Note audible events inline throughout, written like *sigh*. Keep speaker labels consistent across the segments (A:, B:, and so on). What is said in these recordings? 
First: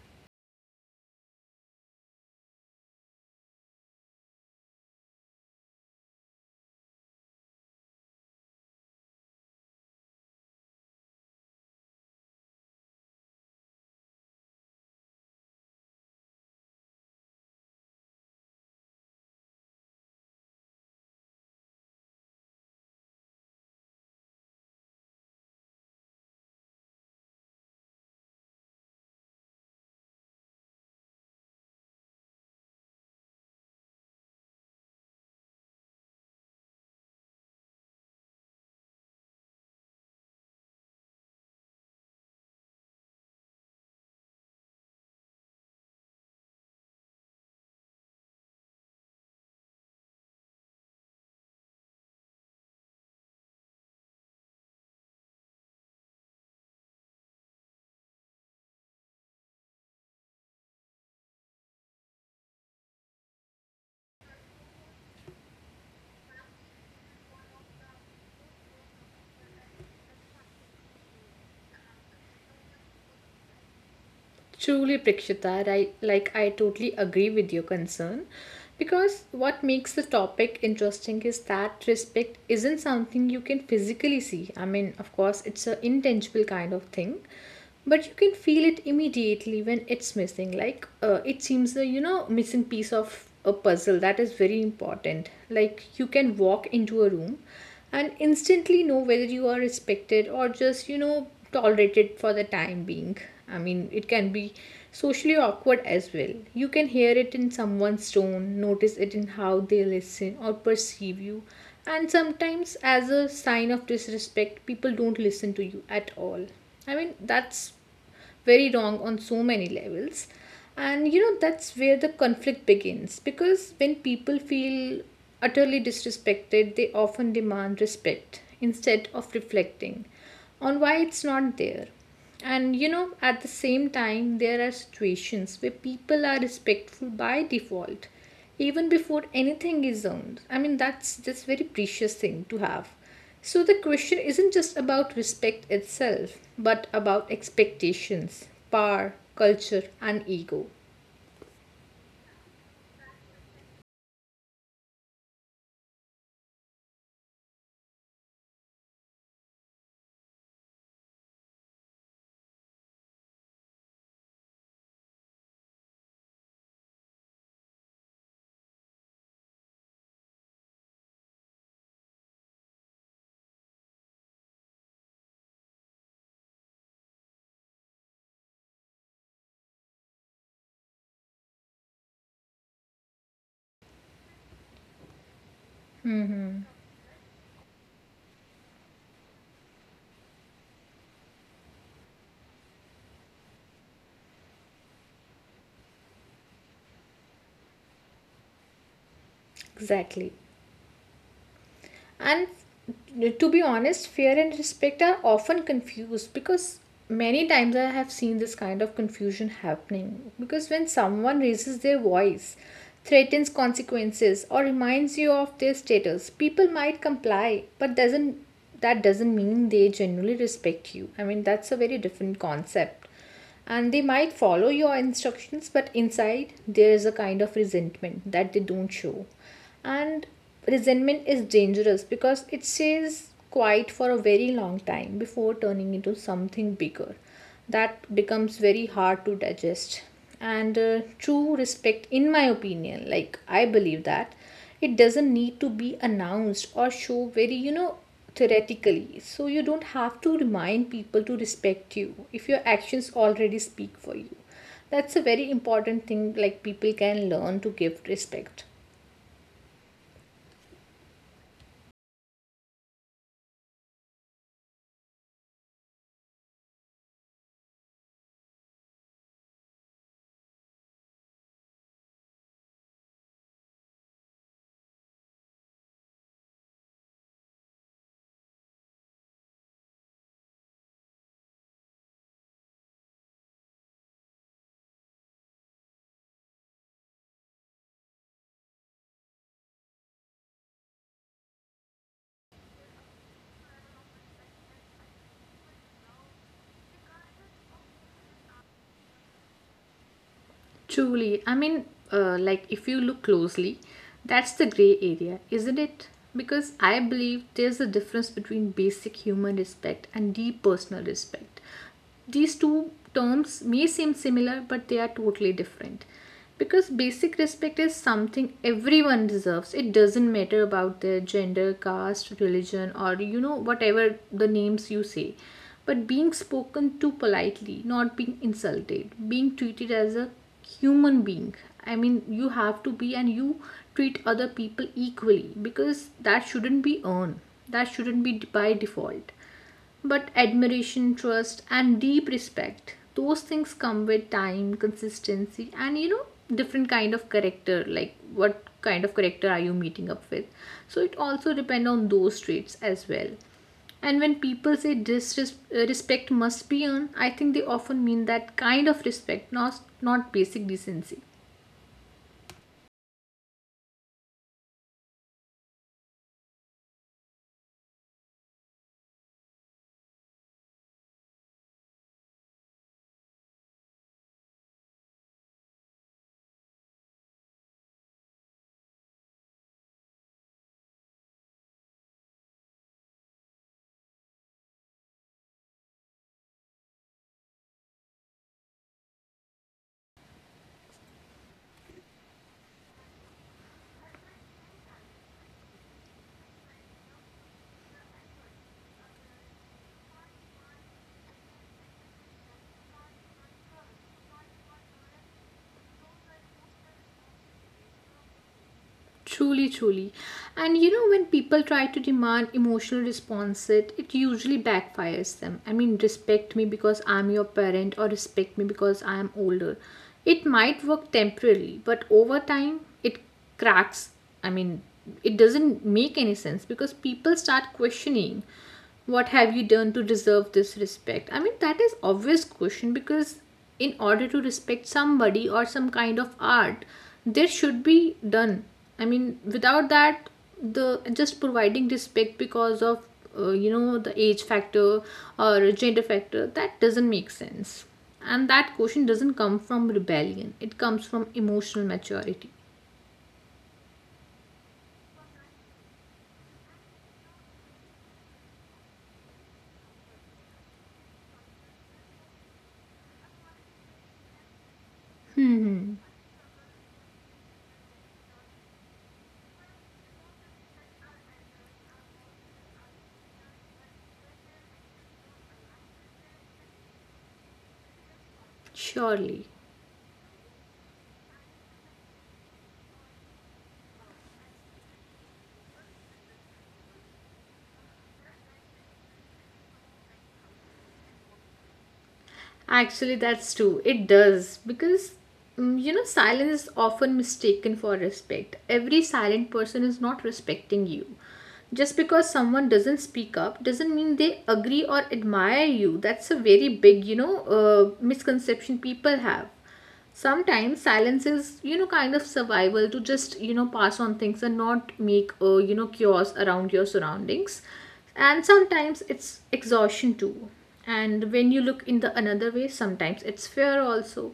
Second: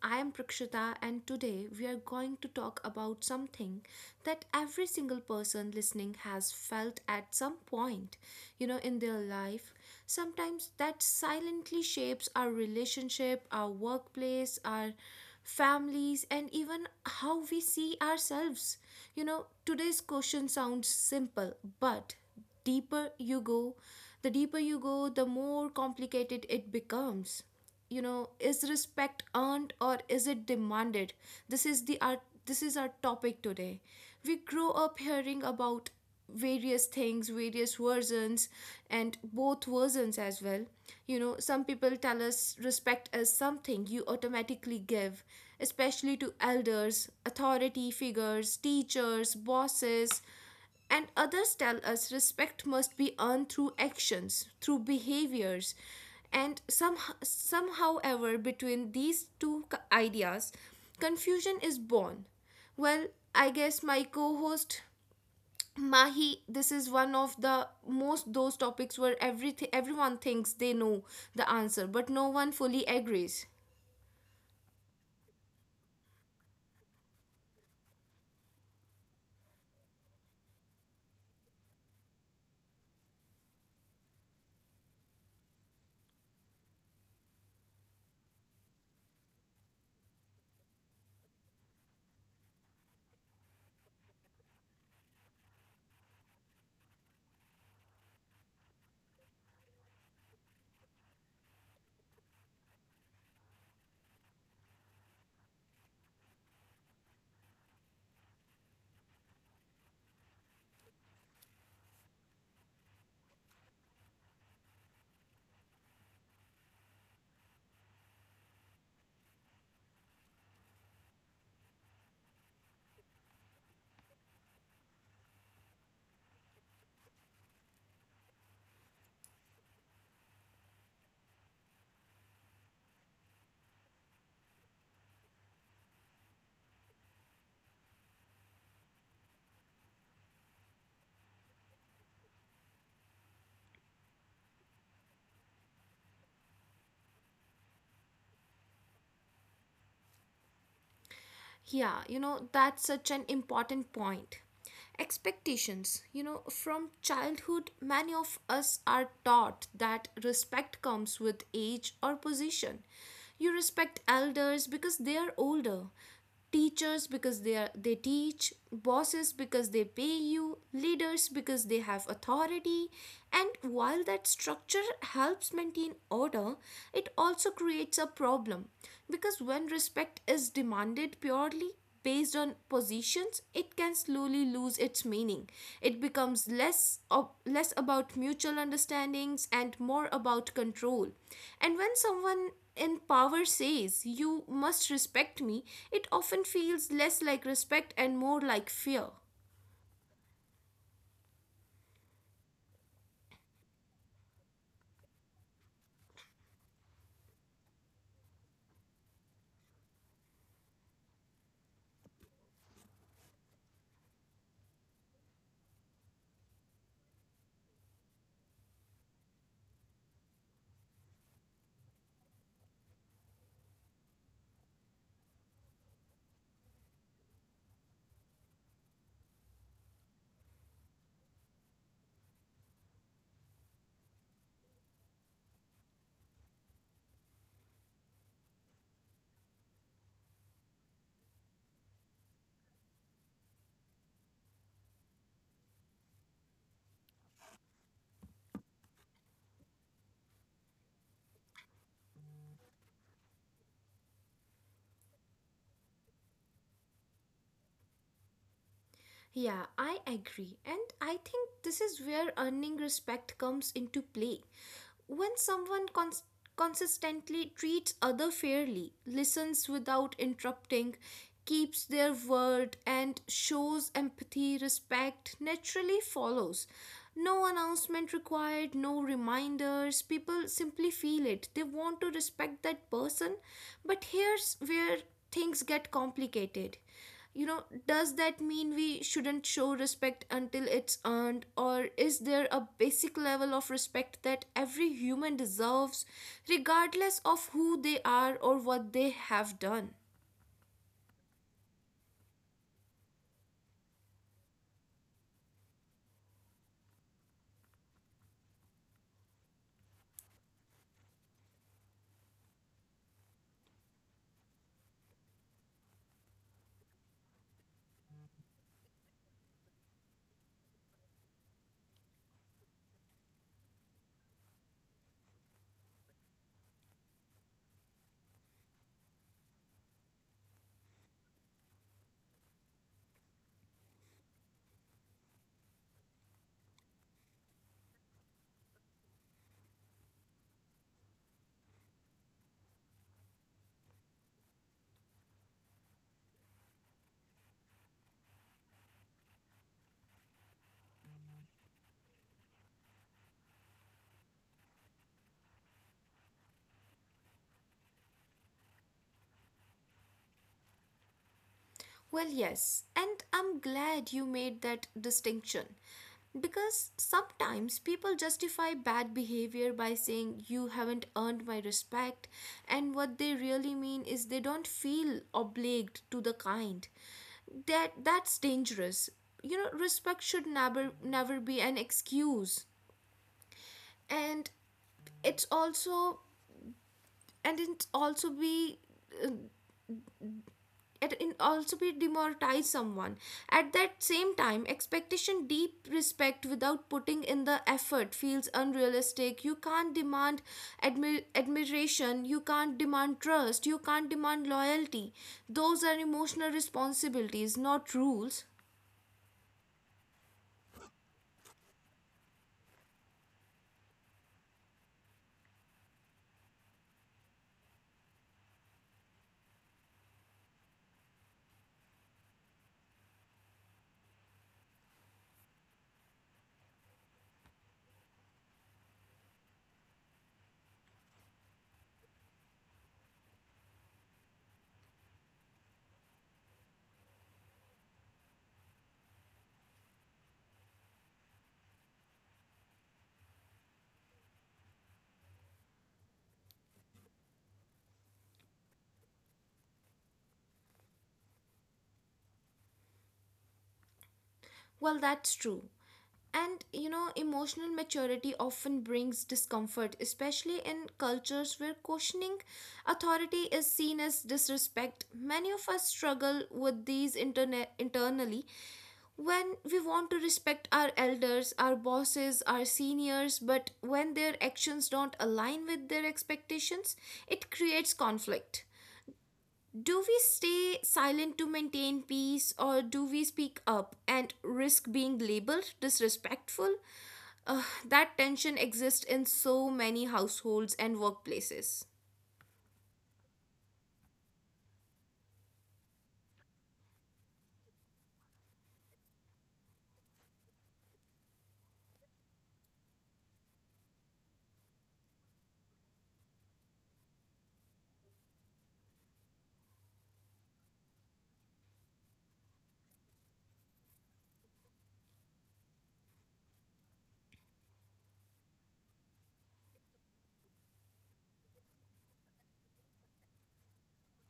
A: I am Prakshita, and today we are going to talk about something that every single person listening has felt at some point, in their life. Sometimes that silently shapes our relationship, our workplace, our families, and even how we see ourselves. Today's question sounds simple, but deeper you go, the more complicated it becomes. You know, is respect earned or is it demanded? this is the our this is our topic today. We grow up hearing about various versions, and both versions as well. You know, some people tell us respect is something you automatically give, especially to elders, authority figures, teachers, bosses, and others tell us respect must be earned through actions, through behaviors. And some, Somehow, ever, between these two ideas, confusion is born. Well, I guess my co host Mahi, this is one of the most those topics where everything everyone thinks they know the answer, but no one fully agrees.
B: Truly, Prakshita, right? I totally agree with your concern because what makes the topic interesting is that respect isn't something you can physically see. I mean, of course, it's an intangible kind of thing, but you can feel it immediately when it's missing. It seems a missing piece of a puzzle that is very important. Like, you can walk into a room and instantly know whether you are respected or just tolerated for the time being. I mean, it can be socially awkward as well. You can hear it in someone's tone, notice it in how they listen or perceive you, and sometimes, as a sign of disrespect, people don't listen to you at all. I mean, that's very wrong on so many levels, and that's where the conflict begins because when people feel utterly disrespected, they often demand respect instead of reflecting on why it's not there. And at the same time, there are situations where people are respectful by default, even before anything is owned. I mean, that's just very precious thing to have. So the question isn't just about respect itself, but about expectations, power, culture, and ego.
A: Yeah, you know, that's such an important point. Expectations. You know, from childhood, many of us are taught that respect comes with age or position. You respect elders because they are older, teachers because they teach, bosses because they pay you, leaders because they have authority. And while that structure helps maintain order, it also creates a problem because when respect is demanded purely based on positions, it can slowly lose its meaning. It becomes less about mutual understandings and more about control. And when someone in power says you must respect me, it often feels less like respect and more like fear.
B: Exactly. And to be honest, fear and respect are often confused because many times I have seen this kind of confusion happening. Because when someone raises their voice, threatens consequences, or reminds you of their status, people might comply, but doesn't that doesn't mean they genuinely respect you. I mean, that's a very different concept, and they might follow your instructions, but inside there is a kind of resentment that they don't show. And resentment is dangerous because it stays quiet for a very long time before turning into something bigger that becomes very hard to digest. And true respect, in my opinion, I believe that it doesn't need to be announced or show very theoretically. So you don't have to remind people to respect you if your actions already speak for you. That's a very important thing. Like, people can learn to give respect.
A: Yeah, I agree. And I think this is where earning respect comes into play. When consistently treats other fairly, listens without interrupting, keeps their word and shows empathy, respect naturally follows. No announcement required, no reminders. People simply feel it. They want to respect that person. But here's where things get complicated. You know, does that mean we shouldn't show respect until it's earned, or is there a basic level of respect that every human deserves, regardless of who they are or what they have done?
B: Truly. I mean, like if you look closely, that's the gray area, isn't it? Because I believe there's a difference between basic human respect and deep personal respect. These two terms may seem similar, but they are totally different. Because basic respect is something everyone deserves. It doesn't matter about their gender, caste, religion, or whatever the names you say. But being spoken to politely, not being insulted, being treated as a human being. I mean, you have to be, and you treat other people equally, because that shouldn't be earned. That shouldn't be by default. But admiration, trust, and deep respect, those things come with time, consistency, and different kind of character. Like, what kind of character are you meeting up with? So it also depend on those traits as well. And when people say disrespect must be earned, I think they often mean that kind of respect, not basic decency.
A: Well, yes, and I'm glad you made that distinction, because sometimes people justify bad behavior by saying you haven't earned my respect, and what they really mean is they don't feel obliged to the kind. That's dangerous. You know, respect should never be an excuse, and it's also and it's also be it in also be demoralize someone. At that same time, expectation deep respect without putting in the effort feels unrealistic. You can't demand admiration, you can't demand trust, you can't demand loyalty. Those are emotional responsibilities, not rules.
B: Truly, truly. And when people try to demand emotional response, it usually backfires them. I mean, respect me because I'm your parent, or respect me because I am older. It might work temporarily, but over time, it cracks. I mean, it doesn't make any sense because people start questioning what have you done to deserve this respect. I mean, that is obvious question, because in order to respect somebody or some kind of art, there should be done. I mean, without that, the just providing respect because of the age factor or gender factor, that doesn't make sense. And that question doesn't come from rebellion; it comes from emotional maturity,
A: Well, that's true. And you know, emotional maturity often brings discomfort, especially in cultures where questioning authority is seen as disrespect. Many of us struggle with internally when we want to respect our elders, our bosses, our seniors, but when their actions don't align with their expectations, it creates conflict.
B: surely.
A: Do we stay silent to maintain peace, or do we speak up and risk being labeled disrespectful? That tension exists in so many households and workplaces.
B: Actually, that's true. It does because silence is often mistaken for respect. Every silent person is not respecting you. Just because someone doesn't speak up doesn't mean they agree or admire you. That's a very big, misconception people have. Sometimes silence is kind of survival, to just pass on things and not make chaos around your surroundings. And sometimes it's exhaustion too. And when you look in the another way, sometimes it's fear also.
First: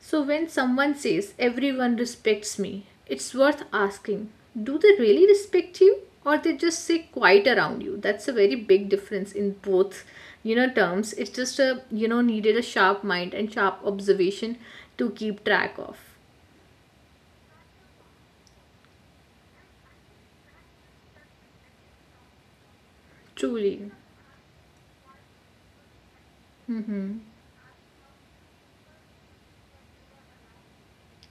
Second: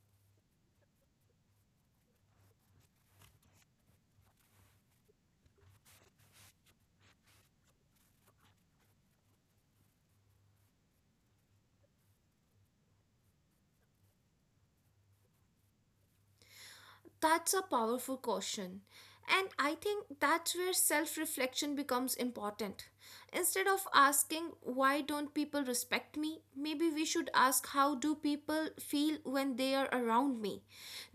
B: So when someone says everyone respects me, it's worth asking, do they really respect you or they just say quiet around you? That's a very big difference in both terms. It's just a needed a sharp mind and sharp observation to keep track of.
A: That's a powerful caution. And I think that's where self reflection becomes important. Instead of
B: Truly.
A: asking, why don't people respect me? Maybe we
B: Hmm.
A: should ask, how do people feel when they are around me?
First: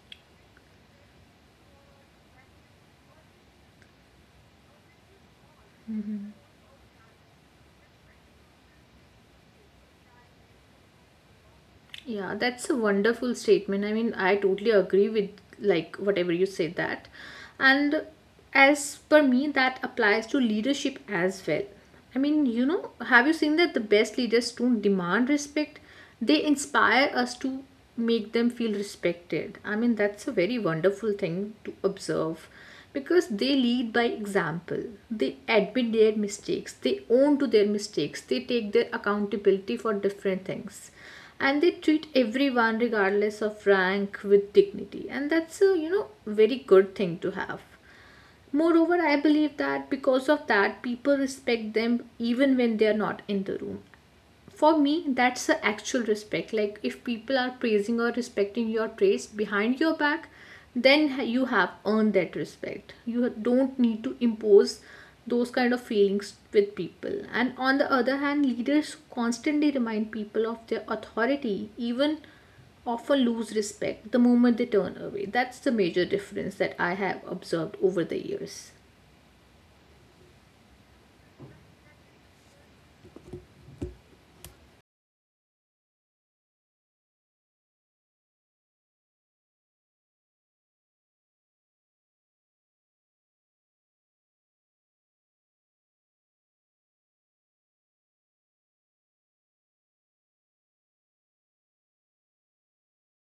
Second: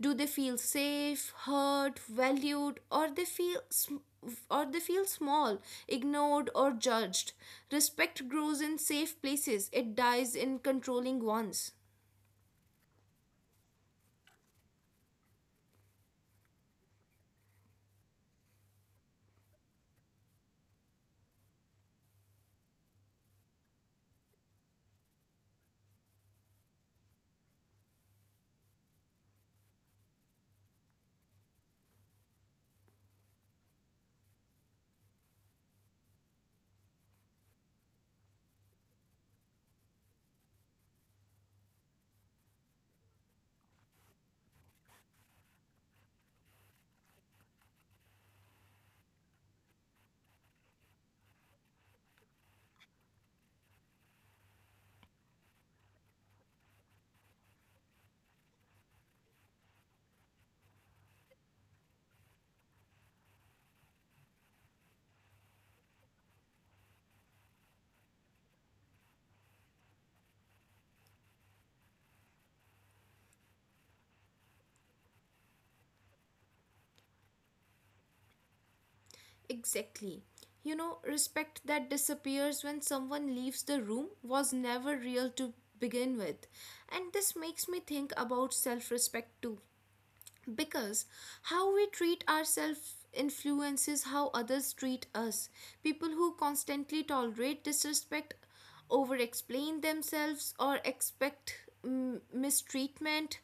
A: Do they feel safe, heard, valued, or they or they feel small, ignored, or judged? Respect grows in safe places, it dies in controlling ones.
B: Yeah, that's a wonderful statement. I mean, I totally agree with like whatever you said that. And as per me, that applies to leadership as well. I mean, have you seen that the best leaders don't demand respect? They inspire us to make them feel respected. I mean, that's a very wonderful thing to observe, because they lead by example. They admit their mistakes. They own to their mistakes. They take their accountability for different things, and they treat everyone regardless of rank with dignity. And that's a very good thing to have. Moreover, I believe that because of that, people respect them even when they are not in the room. For me, that's the actual respect. Like, if people are praising or respecting your traits behind your back, then you have earned that respect. You don't need to impose those kind of feelings with people. And on the other hand, leaders who constantly remind people of their authority even often lose respect the moment they turn away. That's the major difference that I have observed over the years.
A: Exactly. You know, respect that disappears when someone leaves the room was never real to begin with. And this makes me think about self respect too. Because how we treat ourselves influences how others treat us. People who constantly tolerate disrespect, over explain themselves, or expect mistreatment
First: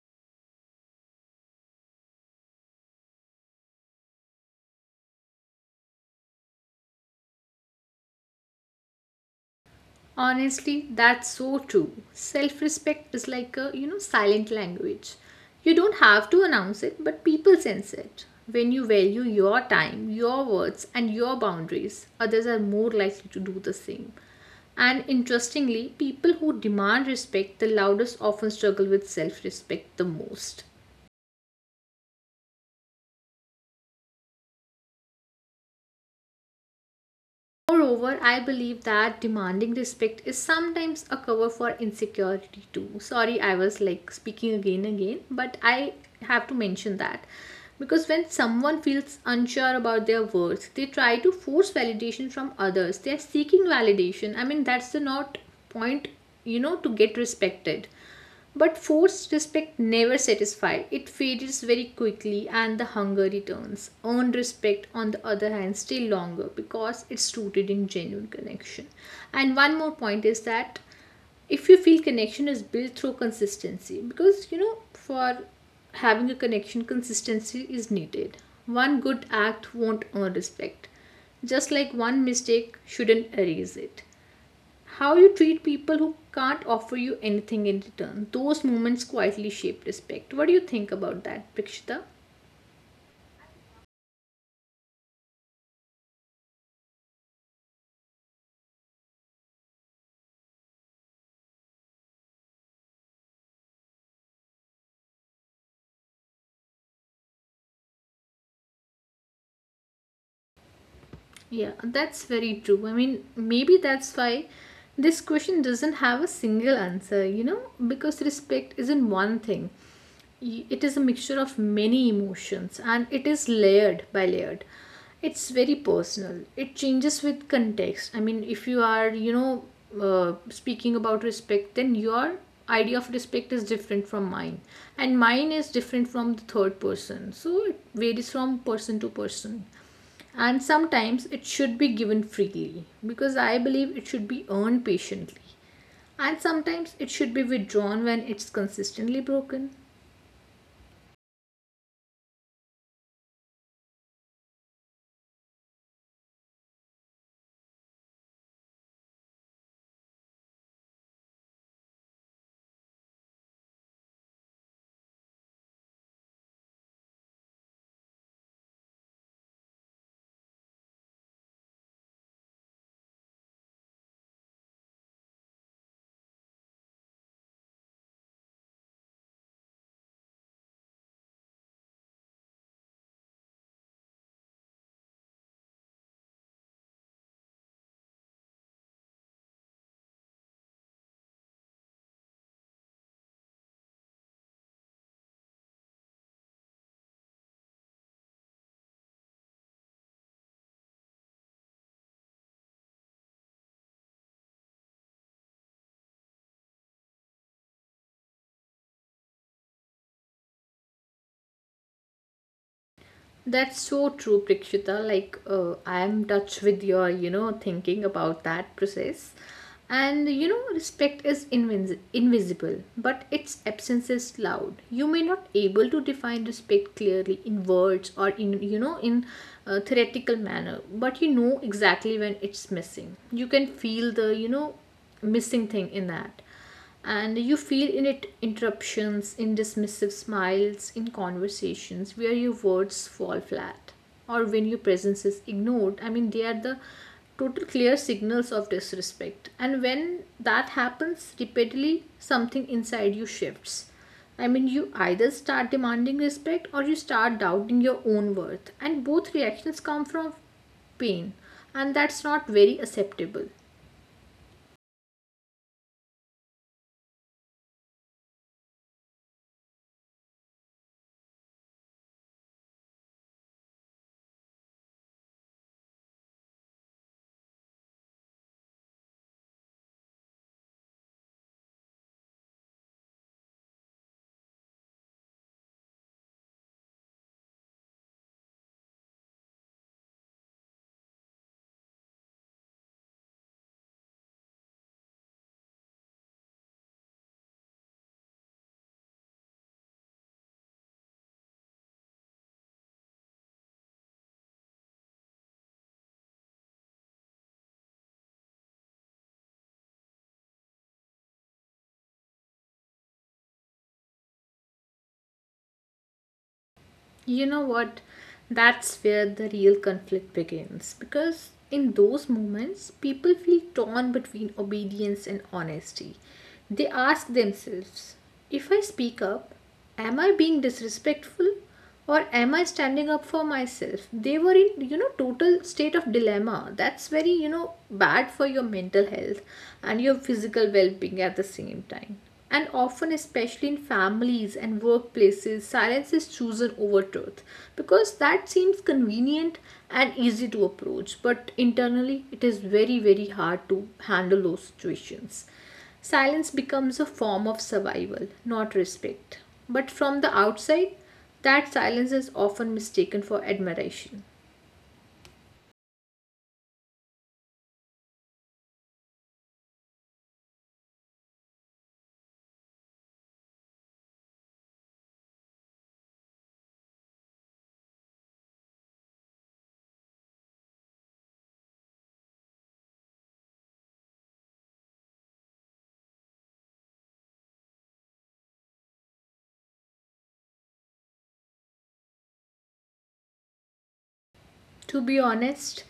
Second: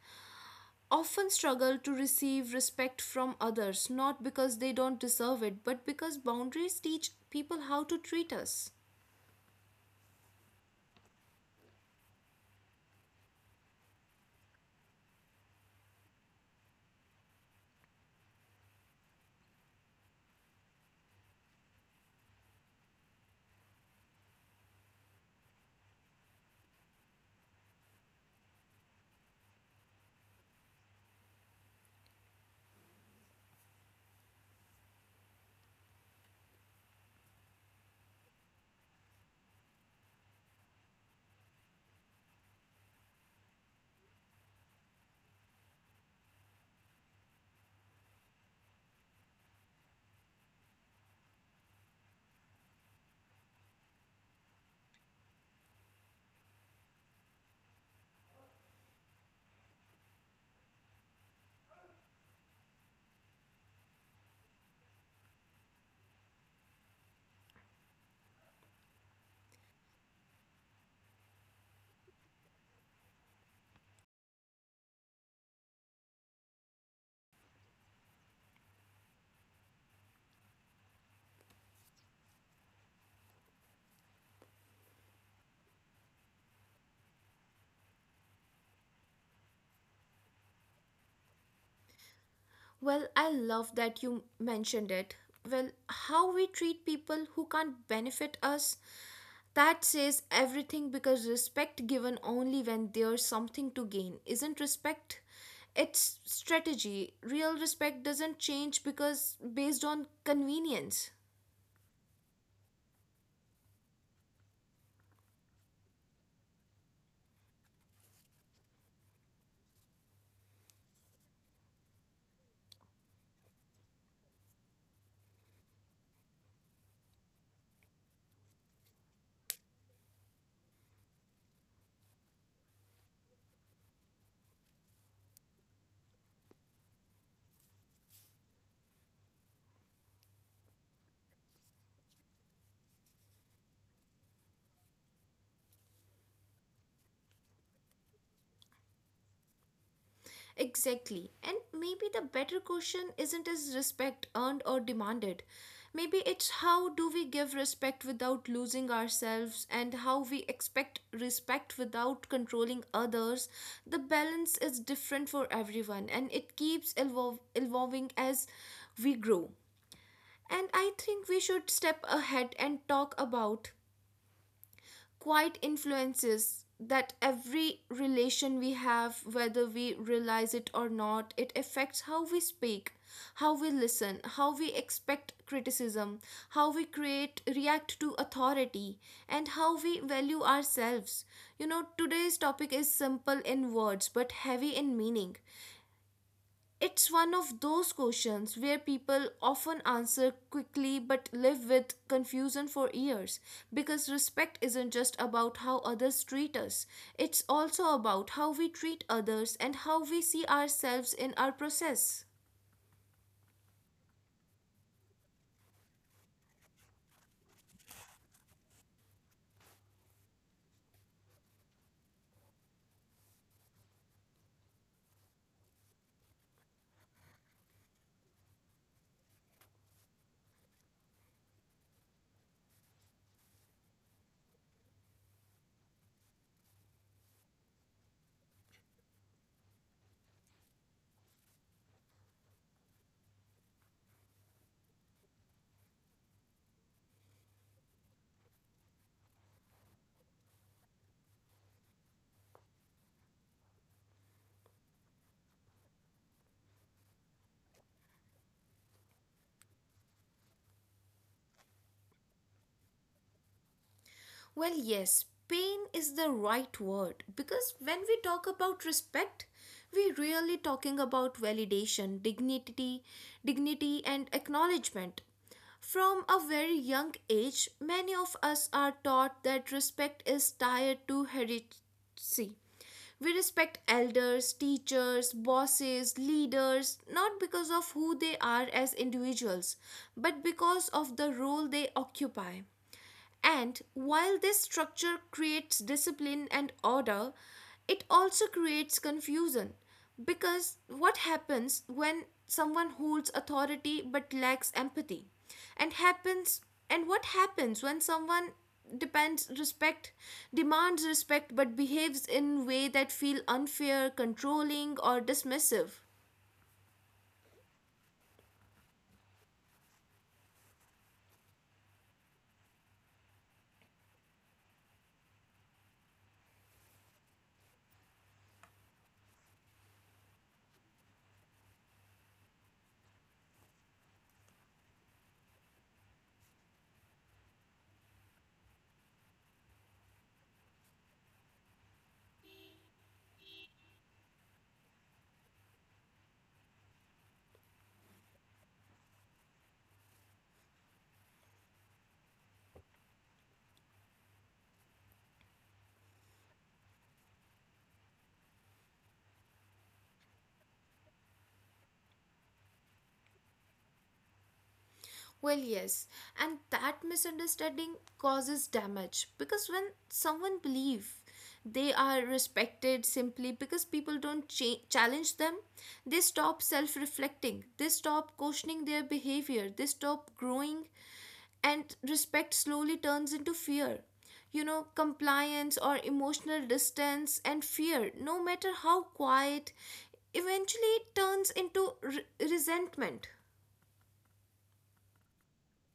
A: often struggle to receive respect from others, not because they don't deserve it, but because boundaries teach people how to treat us.
B: Honestly, that's so true. Self respect is like a, silent language. You don't have to announce it, but people sense it. When you value your time, your words, and your boundaries, others are more likely to do the same. And interestingly, people who demand respect the loudest often struggle with self respect the most. Moreover, I believe that demanding respect is sometimes a cover for insecurity too. Sorry, I was like speaking again and again, but I have to mention that. Because when someone feels unsure about their worth, they try to force validation from others. They are seeking validation. I mean, that's the not point, to get respected. But forced respect never satisfies. It fades very quickly and the hunger returns. Earned respect, on the other hand, still longer because it's rooted in genuine connection. And one more point is that if you feel connection is built through consistency, because for having a connection, consistency is needed. One good act won't earn respect, just like one mistake shouldn't erase it. How you treat people who can't offer you anything in return, those moments quietly shape respect. What do you think about that, Prakshita?
A: Well, I love that you mentioned it. Well, how we treat people who can't benefit us, that says everything, because respect given only when there's something to gain isn't respect, it's strategy. Real respect doesn't change because based on convenience.
B: Yeah, that's very true. I mean, maybe that's why this question doesn't have a single answer, because respect isn't one thing. It is a mixture of many emotions and it is layered by layered. It's very personal. It changes with context. I mean, if you are, speaking about respect, then your idea of respect is different from mine, and mine is different from the third person. So it varies from person to person. And sometimes it should be given freely, because I believe it should be earned patiently. And sometimes it should be withdrawn when it's consistently broken.
A: Exactly. And maybe the better question isn't is respect earned or demanded. Maybe it's how do we give respect without losing ourselves, and how we expect respect without controlling others. The balance is different for everyone and it keeps evolving as we grow. And I think we should step ahead and talk about quite influences that every relation we have, whether we realize it or not, it affects how we speak, how we listen, how we expect criticism, how we create, react to authority, and how we value ourselves. You know, today's topic is simple in words but heavy in meaning. It's one of those questions where people often answer quickly but live with confusion for years, because respect isn't just about how others treat us, it's also about how we treat others and how we see ourselves in our process.
B: That's so true, Prakshita. I am touched with your, thinking about that process. And, respect is invisible, but its absence is loud. You may not able to define respect clearly in words or in, in a theoretical manner, but you know exactly when it's missing. You can feel the, missing thing in that. And you feel in it interruptions, in dismissive smiles, in conversations where your words fall flat, or when your presence is ignored. I mean, they are the total clear signals of disrespect. And when that happens repeatedly, something inside you shifts. I mean, you either start demanding respect or you start doubting your own worth, and both reactions come from pain, and that's not very acceptable.
A: Well, yes, pain is the right word, because when we talk about respect, we're really talking about validation, dignity and acknowledgement. From a very young age, many of us are taught that respect is tied to heredity. We respect elders, teachers, bosses, leaders, not because of who they are as individuals, but because of the role they occupy. And while this structure creates discipline and order, it also creates confusion, because what happens when someone holds authority but lacks empathy, and happens and what happens when someone depends respect demands respect but behaves in way that feel unfair, controlling or dismissive?
B: You know what? That's where the real conflict begins, because in those moments, people feel torn between obedience and honesty. They ask themselves, if I speak up, am I being disrespectful or am I standing up for myself? They were in, total state of dilemma. That's very, bad for your mental health and your physical well being at the same time. And often, especially in families and workplaces, silence is chosen over truth because that seems convenient and easy to approach. But internally, it is very, very hard to handle those situations. Silence becomes a form of survival, not respect. But from the outside, that silence is often mistaken for admiration.
A: Well, yes, and that misunderstanding causes damage, because when someone believe they are respected simply because people don't challenge them, they stop self-reflecting, they stop questioning their behavior, they stop growing, and respect slowly turns into fear. You know, compliance or emotional distance and fear, no matter how quiet, eventually turns into resentment.
B: To be honest,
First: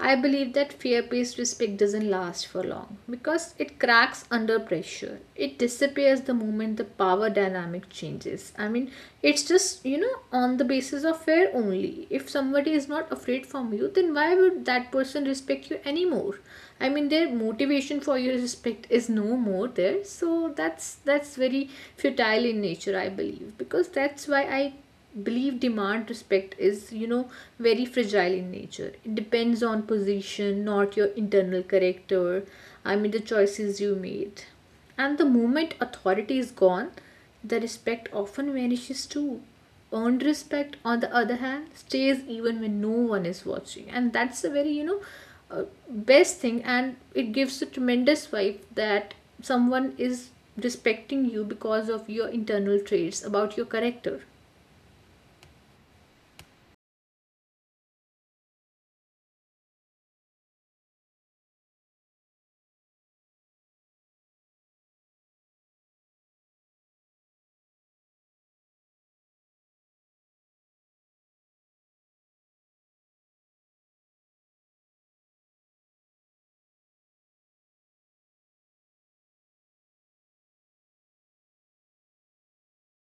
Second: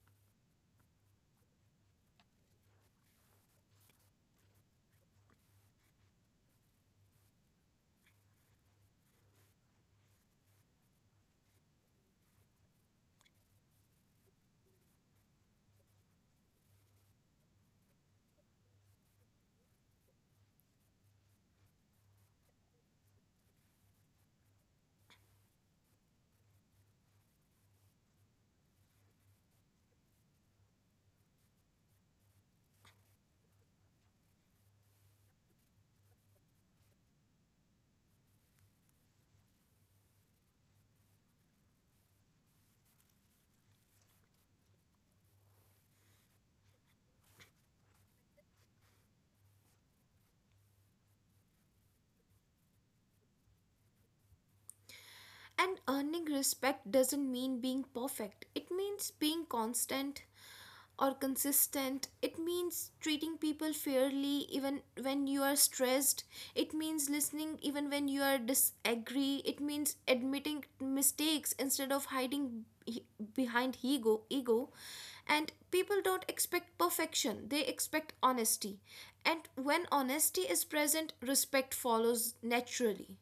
B: I believe that fear based respect doesn't last for long because it cracks under pressure. It disappears the moment the power dynamic changes. It's just, on the basis of fear only. If somebody is not afraid from you, then why would that person respect you anymore? I mean, their motivation for your respect is no more there. So that's very futile in nature, I believe, because that's why I believe demand respect is very fragile in nature. It depends on position, not your internal character. I mean the choices you made, and the moment authority is gone, the respect often vanishes too. Earned respect, on the other hand, stays even when no one is watching, and that's a very, uh, best thing, and it gives a tremendous vibe that someone is respecting you because of your internal traits, about your character.
A: And earning respect doesn't mean being perfect. It means being constant or consistent. It means treating people fairly even when you are stressed. It means listening even when you are disagree. It means admitting mistakes instead of behind ego, and people don't expect perfection, they expect honesty, and when honesty is present, respect follows naturally.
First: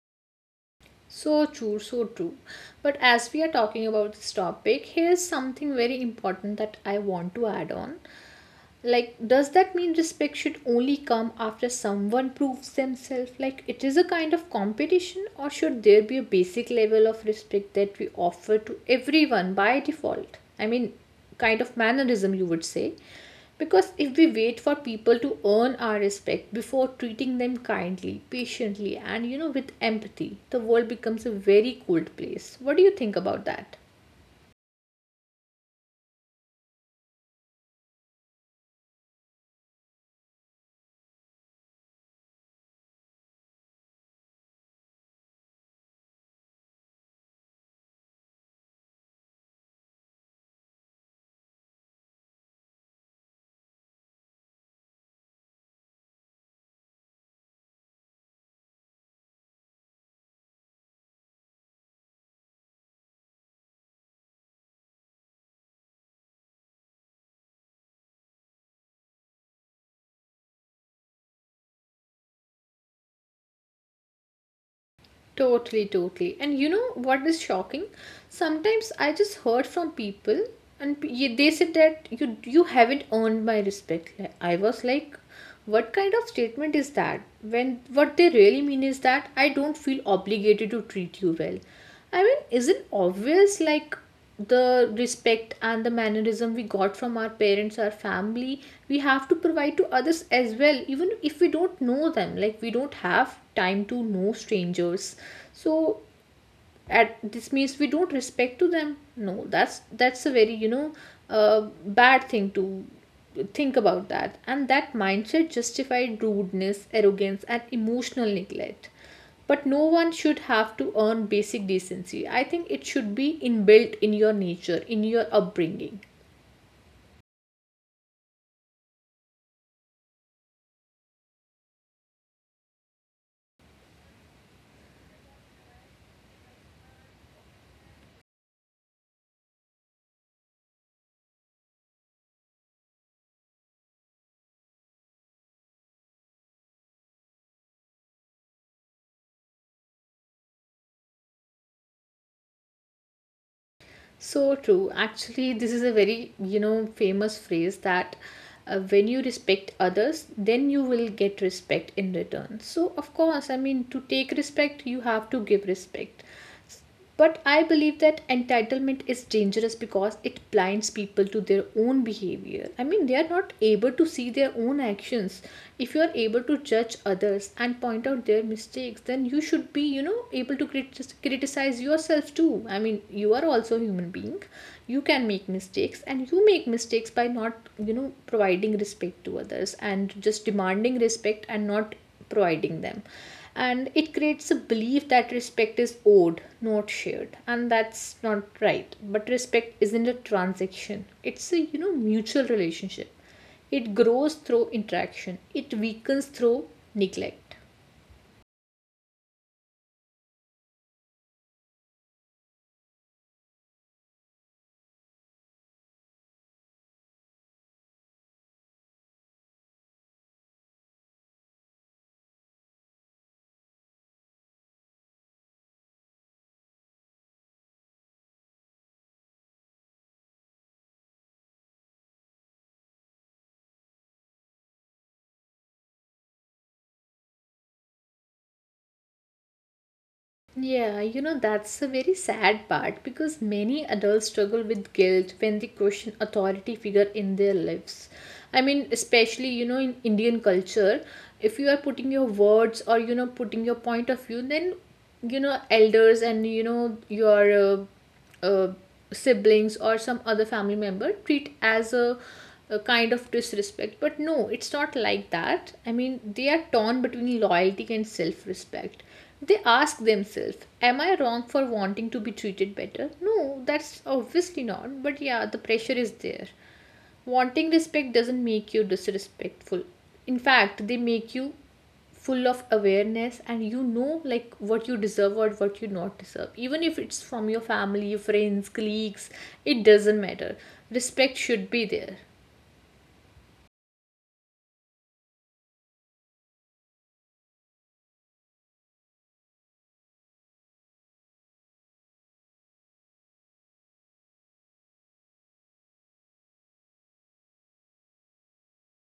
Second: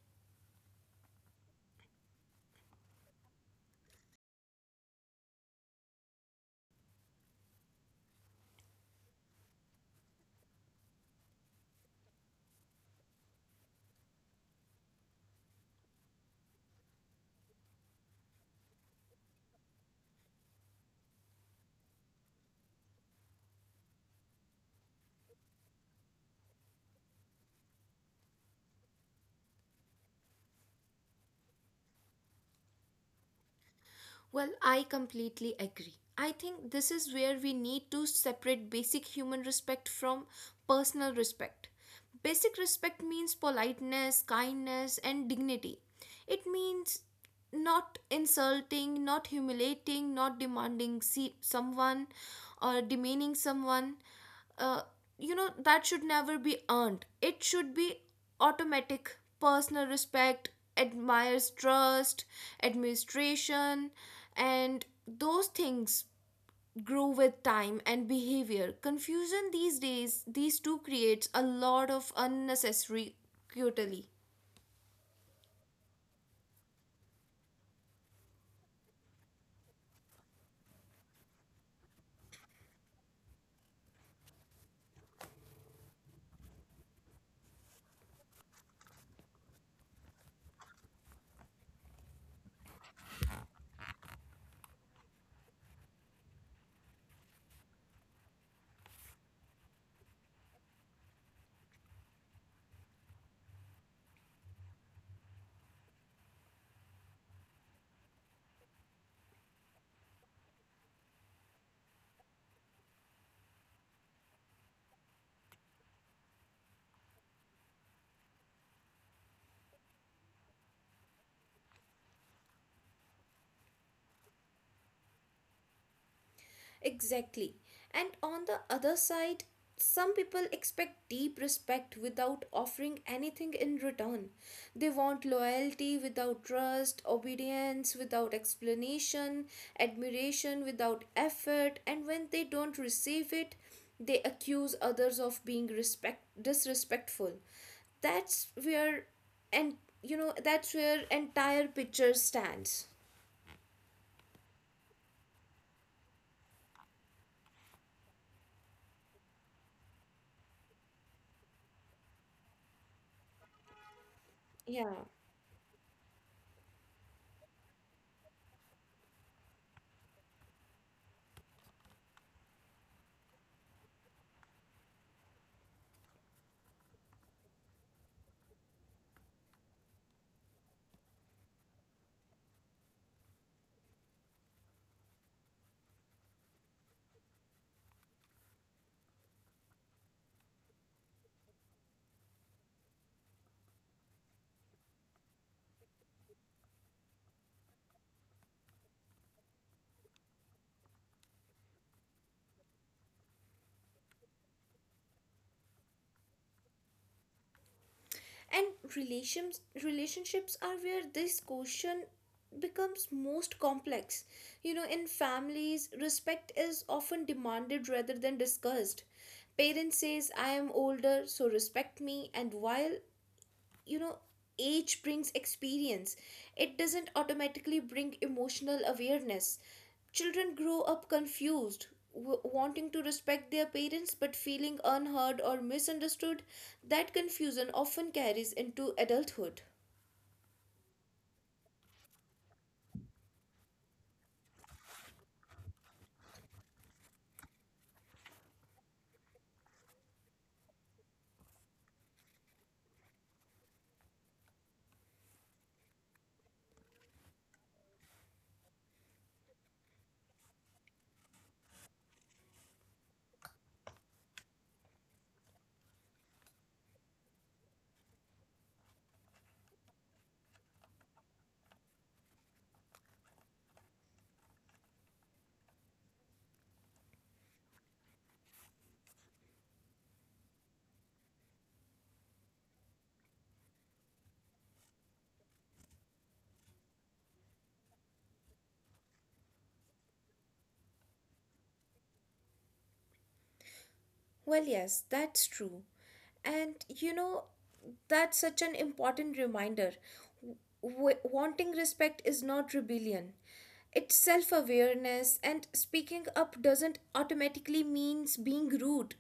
B: So true, so true. But as we are talking about this topic, here's something very important that I want to add on. Like, does that mean respect should only come after someone proves themselves? Like, it is a kind of competition, or should there be a basic level of respect that we offer to everyone by default? I mean, kind of mannerism, you would say. Because if we wait for people to earn our respect before treating them kindly, patiently, and, with empathy, the world becomes a very cold place. What do you think about that?
A: Well, I completely agree. I think this is where we need to separate basic human respect from personal respect. Basic respect means politeness, kindness, and dignity. It means not insulting, not humiliating, not demanding see someone or demeaning someone. uh, you know, that should never be earned, it should be automatic. Personal respect, admires trust, administration, and those things grow with time and behavior. Confusion these days, these two creates a lot of unnecessary cutely.
B: Totally, totally. And you know what is shocking? Sometimes I just heard from people, and they said that you haven't earned my respect. Like, I was like, what kind of statement is that? When what they really mean is that I don't feel obligated to treat you well. I mean, isn't obvious, like, the respect and the mannerism we got from our parents, our family, we have to provide to others as well, even if we don't know them. Like, we don't have time to know strangers, so at this means we don't respect to them. No, that's a very, bad thing to think about that. And that mindset justified rudeness, arrogance and emotional neglect. But no one should have to earn basic decency. I think it should be inbuilt in your nature, in your upbringing.
A: Exactly. And on the other side, some people expect deep respect without offering anything in return. They want loyalty without trust, obedience without explanation, admiration without effort, and when they don't receive it, they accuse others of being respect disrespectful. That's where and You know, that's where entire picture stands.
B: So true. Actually, this is a very, you know, famous phrase that, when you respect others, then you will get respect in return. So, of course, I mean, to take respect, you
A: Yeah.
B: have to give respect. But I believe that entitlement is dangerous because it blinds people to their own behavior. I mean, they are not able to see their own actions. If you are able to judge others and point out their mistakes, then you should be, you know, able to criticize yourself too. I mean you are also a human being, you can make mistakes, and you make mistakes by not, you know, providing respect to others and just demanding respect and not providing them. And it creates a belief that respect is owed, not shared, and that's not right. But respect isn't a transaction, it's a, you know, mutual relationship. It grows through interaction, it weakens through neglect.
A: And relationships are where this question becomes most complex. You know, in families, respect is often demanded rather than discussed. Parents says I am older, so respect me. And while, you know, age brings experience, it doesn't automatically bring emotional awareness. Children grow up confused, wanting to respect their parents but feeling unheard or misunderstood. That confusion often carries into adulthood.
B: Yeah, you know, that's a very sad part because many adults struggle with guilt when they question authority figure in their lives. I mean, especially, you know, in Indian culture, if you are putting your words or, you know, putting your point of view, then, you know, elders and, you know, your uh, uh, siblings or some other family member treat as a kind of disrespect. But no, it's not like that. I mean they are torn between loyalty and self-respect. They ask themselves, am I wrong for wanting to be treated better? No, that's obviously not, but yeah, the pressure is there. Wanting respect doesn't make you disrespectful. In fact, they make you full of awareness, and you know, like, what you deserve or what you not deserve, even if it's from your family, friends, colleagues, it doesn't matter. Respect should be there.
A: Well, yes, that's true. And you know, that's such an important reminder. Wanting respect is not rebellion. It's self awareness, and speaking up doesn't automatically means being rude.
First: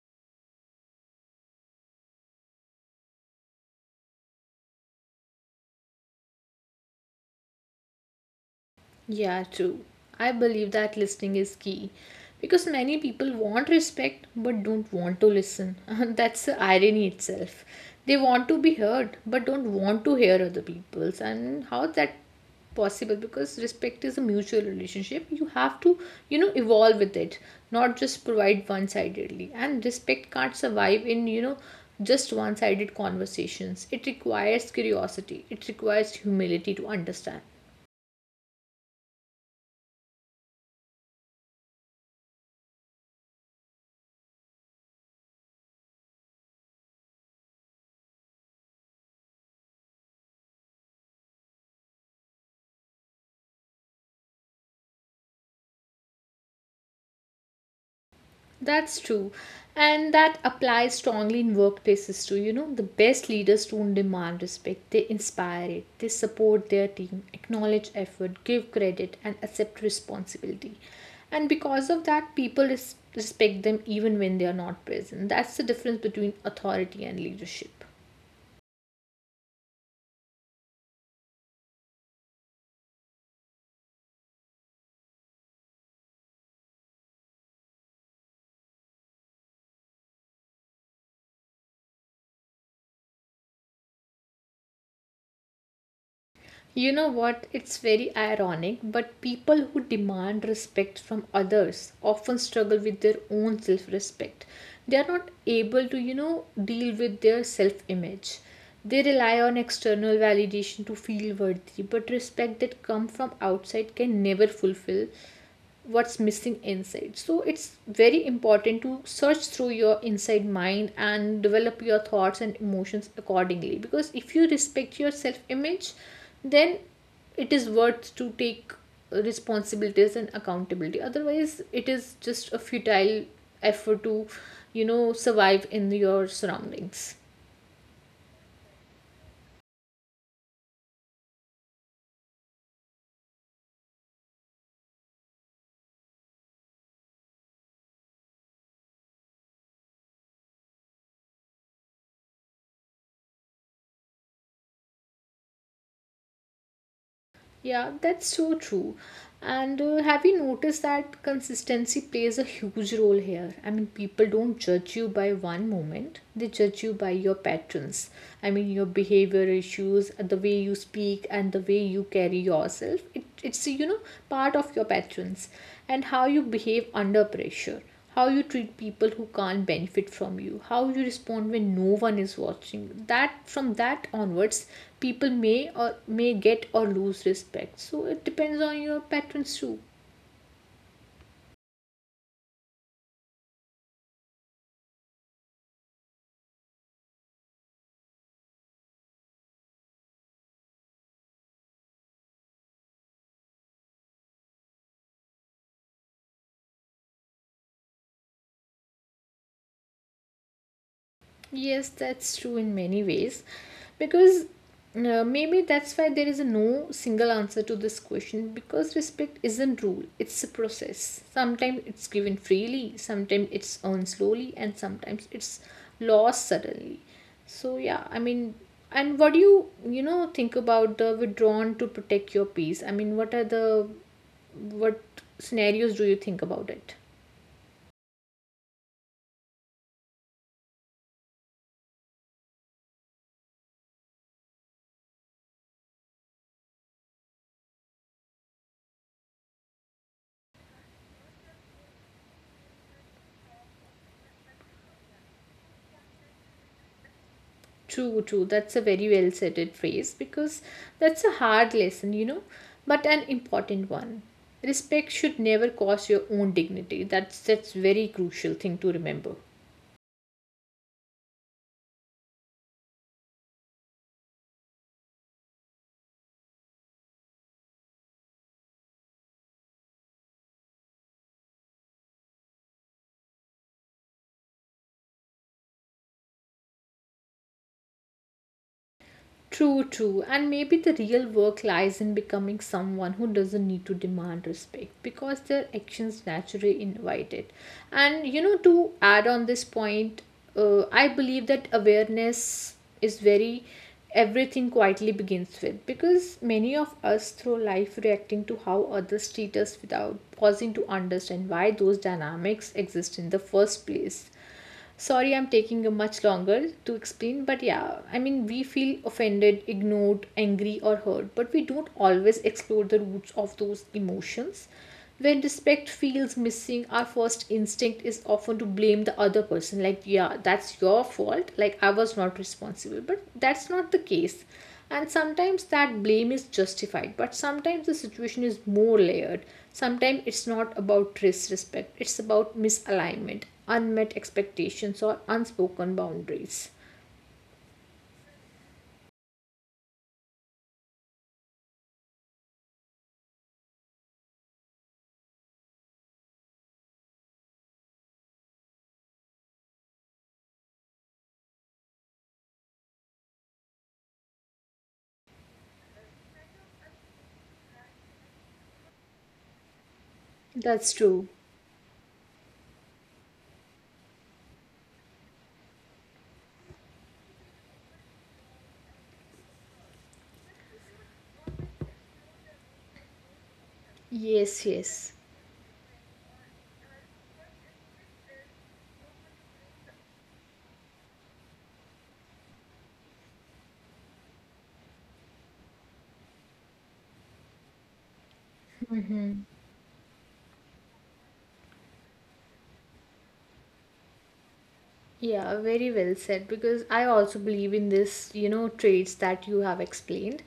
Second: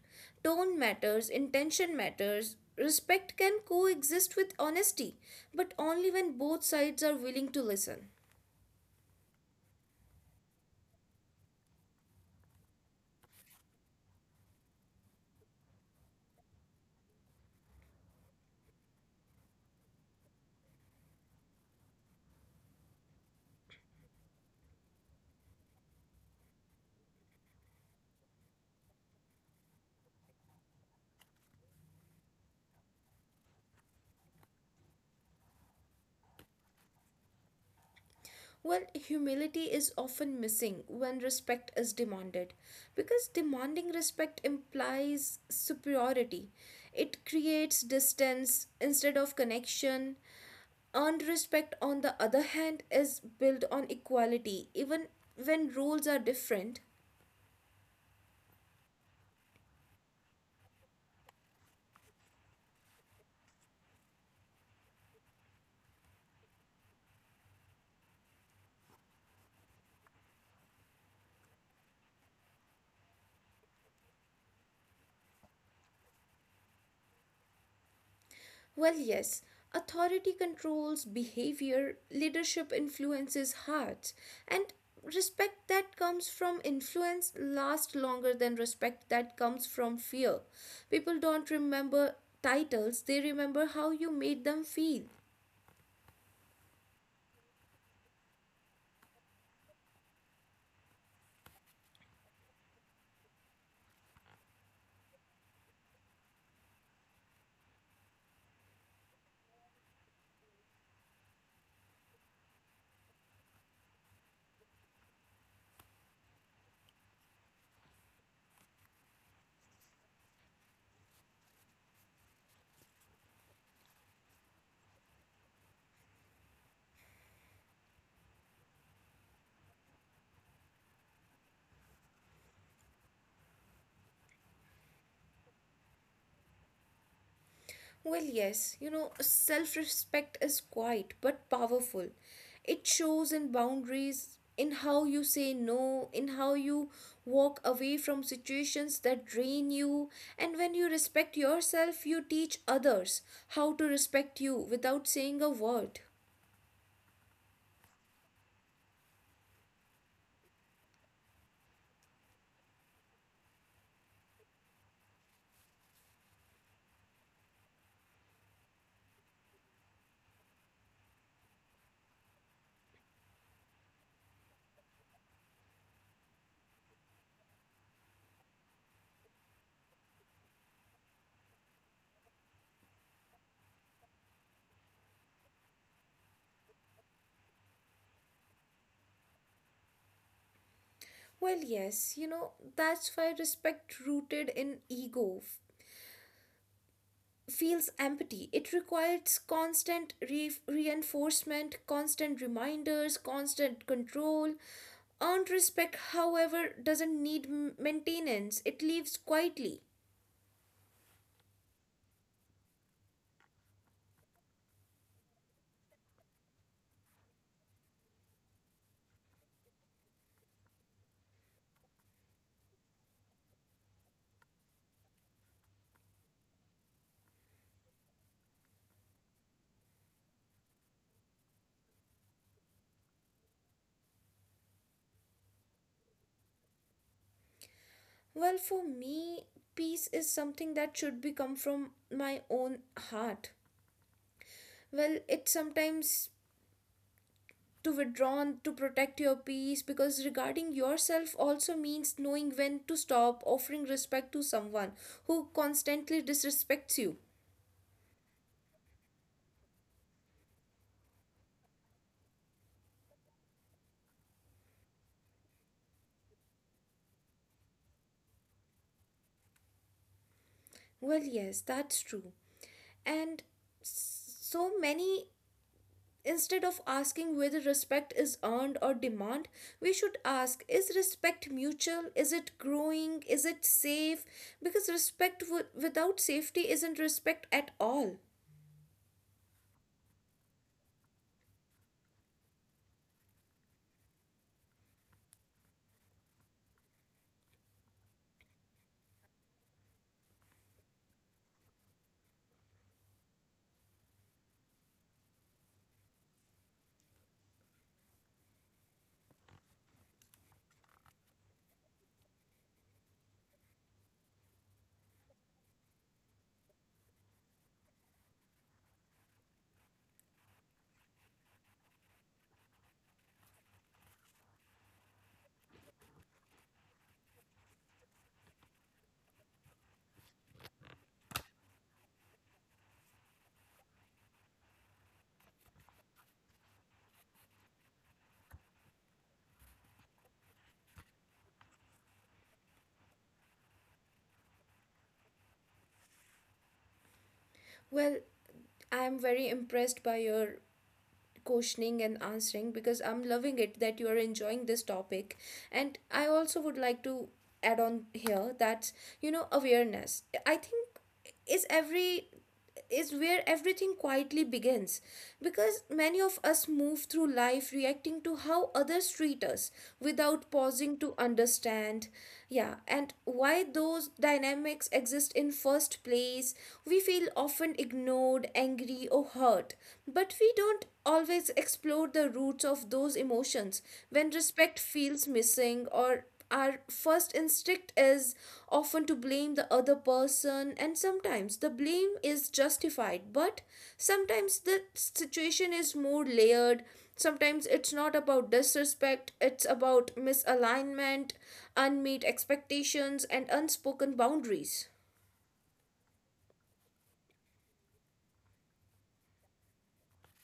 A: Tone matters, intention matters. Respect can coexist with honesty, but only when both sides are willing to listen.
B: Yeah, true. I believe that listening is key because many people want respect but don't want to listen. *laughs* That's the irony itself. They want to be heard but don't want to hear other people's. And how is that possible? Because respect is a mutual relationship. You have to, you know, evolve with it, not just provide one sidedly. And respect can't survive in, you know, just one sided conversations. It requires curiosity, it requires humility to understand.
A: Well, humility is often missing when respect is demanded, because demanding respect implies superiority. It creates distance instead of connection. Earned respect, on the other hand, is built on equality, even when roles are different.
B: That's true. And that applies strongly in workplaces too. You know, the best leaders don't demand respect, they inspire it, they support their team, acknowledge effort, give credit, and accept responsibility. And because of that, people respect them even when they are not present. That's the difference between authority and leadership.
A: Well, yes, authority controls behavior, leadership influences hearts, and respect that comes from influence lasts longer than respect that comes from fear. People don't remember titles, they remember how you made them feel.
B: You know what? It's very ironic, but people who demand respect from others often struggle with their own self respect. They are not able to, you know, deal with their self image. They rely on external validation to feel worthy, but respect that comes from outside can never fulfill what's missing inside. So it's very important to search through your inside mind and develop your thoughts and emotions accordingly, because if you respect your self image, then it is worth to take responsibilities and accountability. Otherwise it is just a futile effort to, you know, survive in your surroundings.
A: Well, yes, you know, self respect is quiet but powerful. It shows in boundaries, in how you say no, in how you walk away from situations that drain you. And when you respect yourself, you teach others how to respect you without saying a word.
B: Yeah, that's so true. And have you noticed that consistency plays a huge role here? I mean, people don't judge you by one moment, they judge you by your patterns. I mean, your behavior issues, the way you speak, and the way you carry yourself. It's, you know, part of your patterns, and how you behave under pressure, how you treat people who can't benefit from you, how you respond when no one is watching you. That from that onwards, people may or may get or lose respect, so it depends on your patterns too.
A: Well, yes, you know, that's why respect rooted in ego feels empty. It requires constant reinforcement, constant reminders, constant control. Earned respect, however, doesn't need maintenance, it lives quietly.
B: Yes, that's true in many ways because, maybe that's why there is no single answer to this question, because respect isn't rule, it's a process. Sometimes it's given freely, sometimes it's earned slowly, and sometimes it's lost suddenly. So yeah, I mean, and what do you, you know, think about the withdrawn to protect your peace? I mean, what are the what scenarios do you think about it?
A: Well, for me, peace is something that should be come from my own heart. Well, it sometimes to withdrawn to protect your peace, because regarding yourself also means knowing when to stop offering respect to someone who constantly disrespects you.
B: True, true. That's a very well said it phrase because that's a hard lesson, you know, but an important one. Respect should never cost your own dignity. That's very crucial thing to remember.
A: Well, yes, that's true. And so many, instead of asking whether respect is earned or demand, we should ask, is respect mutual? Is it growing? Is it safe? Because respect without safety isn't respect at all.
B: True, true. And maybe the real work lies in becoming someone who doesn't need to demand respect because their actions naturally invite it. And you know, to add on this point, I believe that awareness is very everything quietly begins with, because many of us through life reacting to how others treat us without pausing to understand why those dynamics exist in the first place. Sorry, I'm taking a much longer to explain, but yeah, I mean, we feel offended, ignored, angry, or hurt, but we don't always explore the roots of those emotions. When respect feels missing, our first instinct is often to blame the other person, like, yeah, that's your fault, like, I was not responsible, but that's not the case. And sometimes that blame is justified, but sometimes the situation is more layered. Sometimes it's not about disrespect, it's about misalignment, unmet expectations or unspoken boundaries.
A: Well, I am very impressed by your questioning and answering, because I'm loving it that you are enjoying this topic. And I also would like to add on here that, you know, awareness, I think, is every is where everything quietly begins, because many of us move through life reacting to how others treat us without
B: That's
A: pausing to
B: true.
A: understand. Yeah, and why those dynamics exist in first place, we feel often ignored, angry, or hurt, but we don't always explore the roots of those emotions. When
B: Yes,
A: respect
B: yes.
A: feels missing, or our first instinct is often to blame the other person, and sometimes the blame is justified, but sometimes the situation is more layered. Sometimes it's not about disrespect, it's about misalignment, unmet expectations, and unspoken boundaries.
B: Yeah, very well said because I also believe in this, you know, traits that you have explained.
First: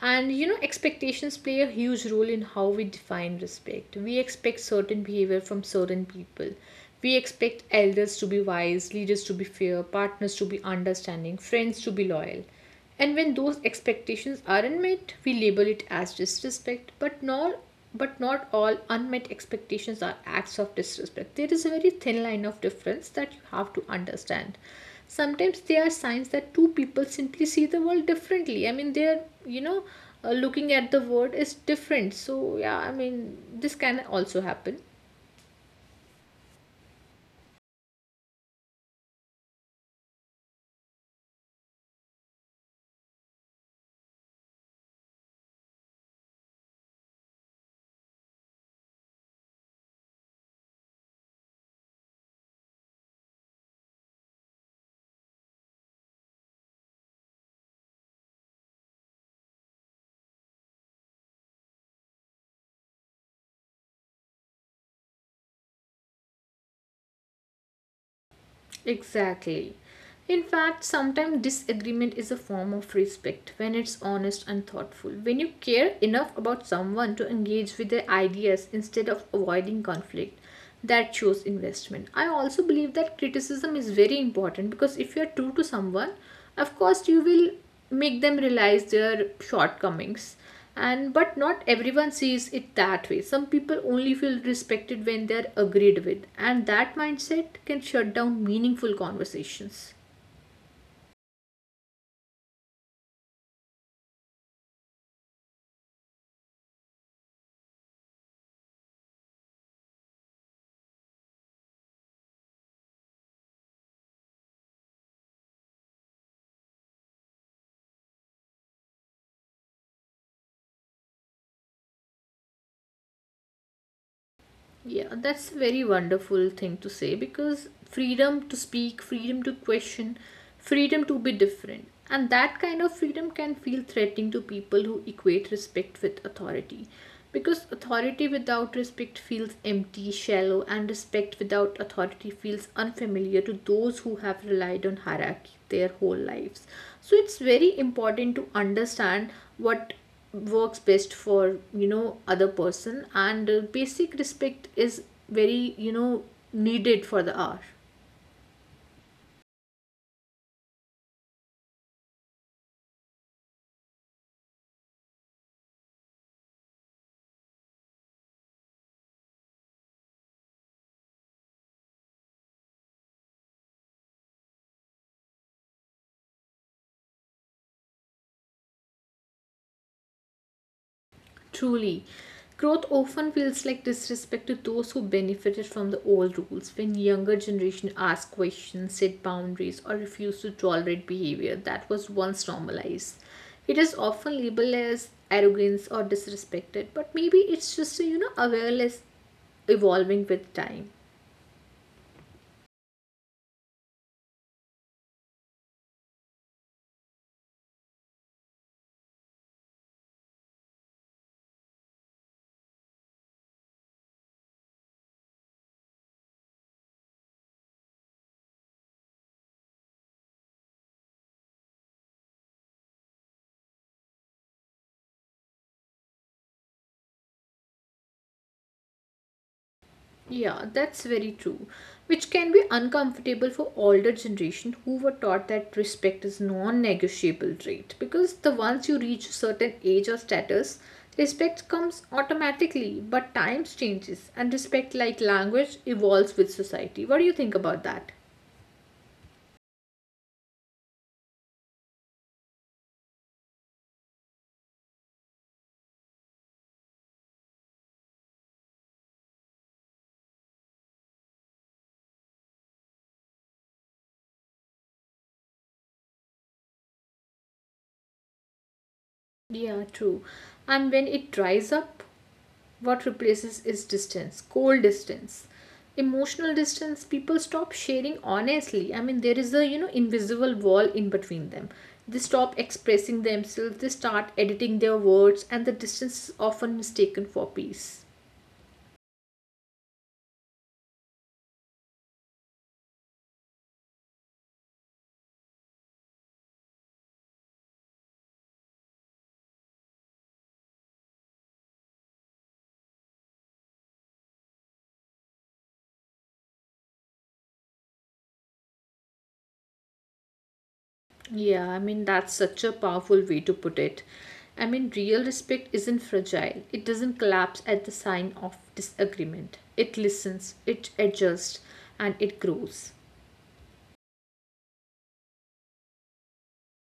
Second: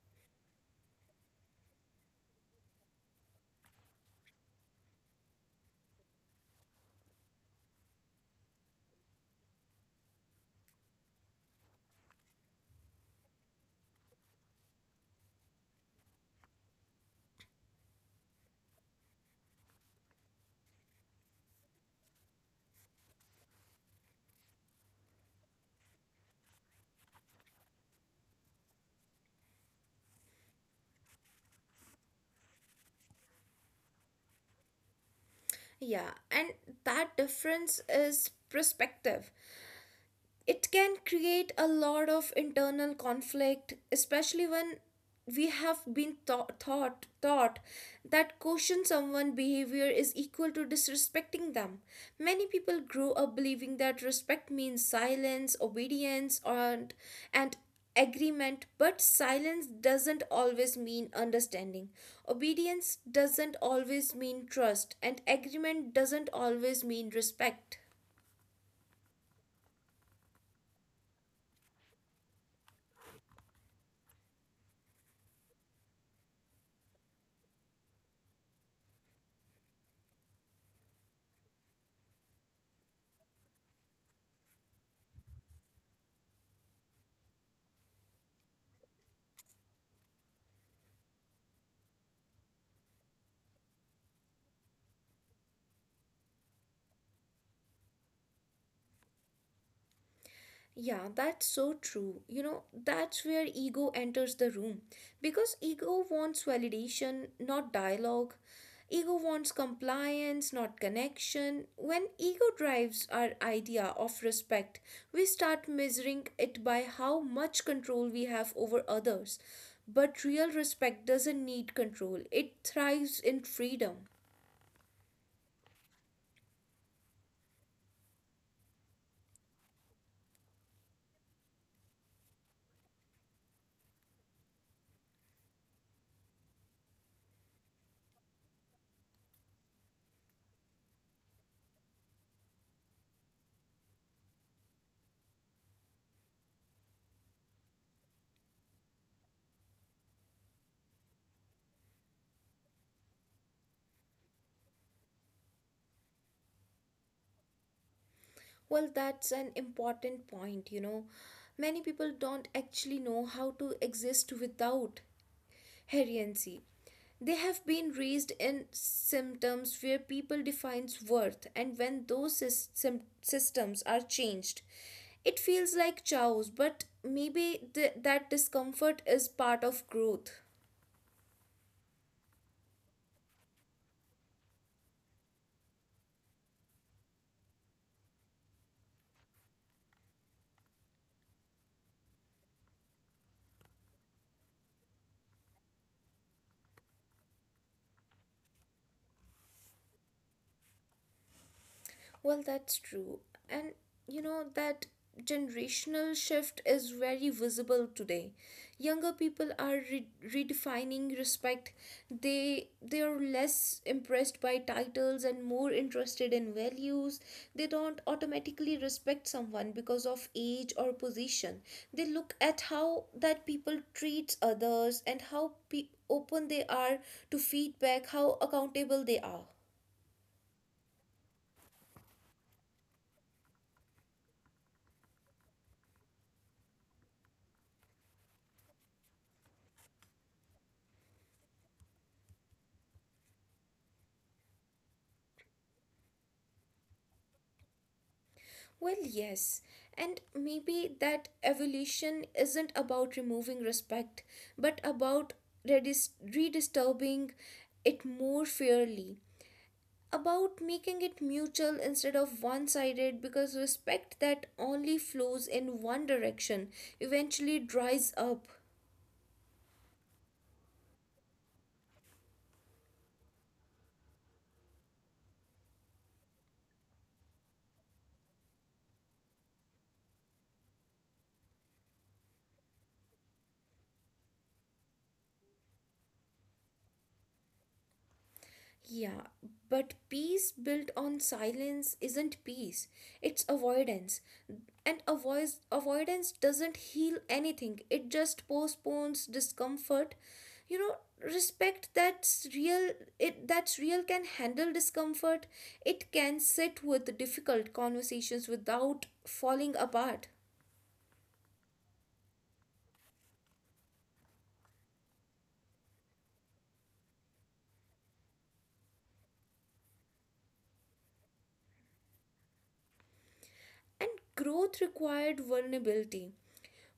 B: And you know, expectations play a huge role in how we define respect. We expect certain behavior from certain people. We expect elders to be wise, leaders to be fair, partners to be understanding, friends to be loyal. And when those expectations aren't met, we label it as disrespect, but not, but not all unmet expectations are acts of disrespect. There is a very thin line of difference that you have to understand. Sometimes they are signs that two people simply see the world differently. I mean, they're, you know, looking at the world is different. So yeah, I mean this can also happen.
A: Yeah, and that difference is perspective. It can create a lot of internal conflict, especially when we have been thought that question someone behavior is equal to disrespecting them. Many people grow up believing that respect means silence, obedience, and agreement. But silence doesn't always mean understanding, obedience doesn't always mean trust, and agreement doesn't always mean respect.
B: Exactly. In fact, sometimes disagreement is a form of respect when it's honest and thoughtful. When you care enough about someone to engage with their ideas instead of avoiding conflict, that shows investment. I also believe that criticism is very important because if you're true to someone, of course, you will make them realize their shortcomings. And but not everyone sees it that way. Some people only feel respected when they're agreed with, and that mindset can shut down meaningful conversations.
A: Yeah, that's so true. You know, that's where ego enters the room. Because ego wants validation, not dialogue. Ego wants compliance, not connection. When ego drives our idea of respect, we start measuring it by how much control we have over others. But real respect doesn't need control, it thrives in freedom.
B: Yeah, that's a very wonderful thing to say because freedom to speak, freedom to question, freedom to be different. And that kind of freedom can feel threatening to people who equate respect with authority. Because authority without respect feels empty, shallow, and respect without authority feels unfamiliar to those who have relied on hierarchy their whole lives. So it's very important to understand what works best for other person, and basic respect is very needed for the hour.
A: Well, that's an important point, you know. Many people don't actually know how to exist without heriency. They have been raised in symptoms where people defines worth, and when those systems are changed, it feels like chaos, but maybe that discomfort is part of growth.
B: Truly, growth often feels like disrespect to those who benefited from the old rules. When younger generation ask questions, set boundaries, or refuse to tolerate behavior that was once normalized, it is often labeled as arrogance or disrespected, but maybe it's just a, awareness evolving with time.
A: Well, that's true. And you know, that generational shift is very visible today. Younger people are redefining respect. They are less impressed by titles and more interested in values. They don't automatically respect someone because of age or position. They look at how that people treats others, and how open they are to feedback, how accountable they are.
B: Yeah, that's very true. Which can be uncomfortable for older generation who were taught that respect is non-negotiable trait, because the once you reach a certain age or status, respect comes automatically, but times changes and respect, like language, evolves with society. What do you think about that?
A: Well, yes, and maybe that evolution isn't about removing respect, but about redisturbing it more fairly, about making it mutual instead of one sided, because respect that only flows in one direction eventually dries up.
B: Yeah, true. And when it dries up, what replaces is distance, cold distance, emotional distance. People stop sharing honestly. I mean, there is a invisible wall in between them. They stop expressing themselves. They start editing their words, and the distance is often mistaken for peace.
A: Yeah, but peace built on silence isn't peace. It's avoidance. And avoidance doesn't heal anything, it just postpones discomfort. You know, respect that's real, can handle discomfort. It can sit with difficult conversations without falling apart.
B: Yeah, I mean that's such a powerful way to put it. I mean, real respect isn't fragile. It doesn't collapse at the sign of disagreement. It listens, it adjusts, and it grows.
A: And growth required vulnerability,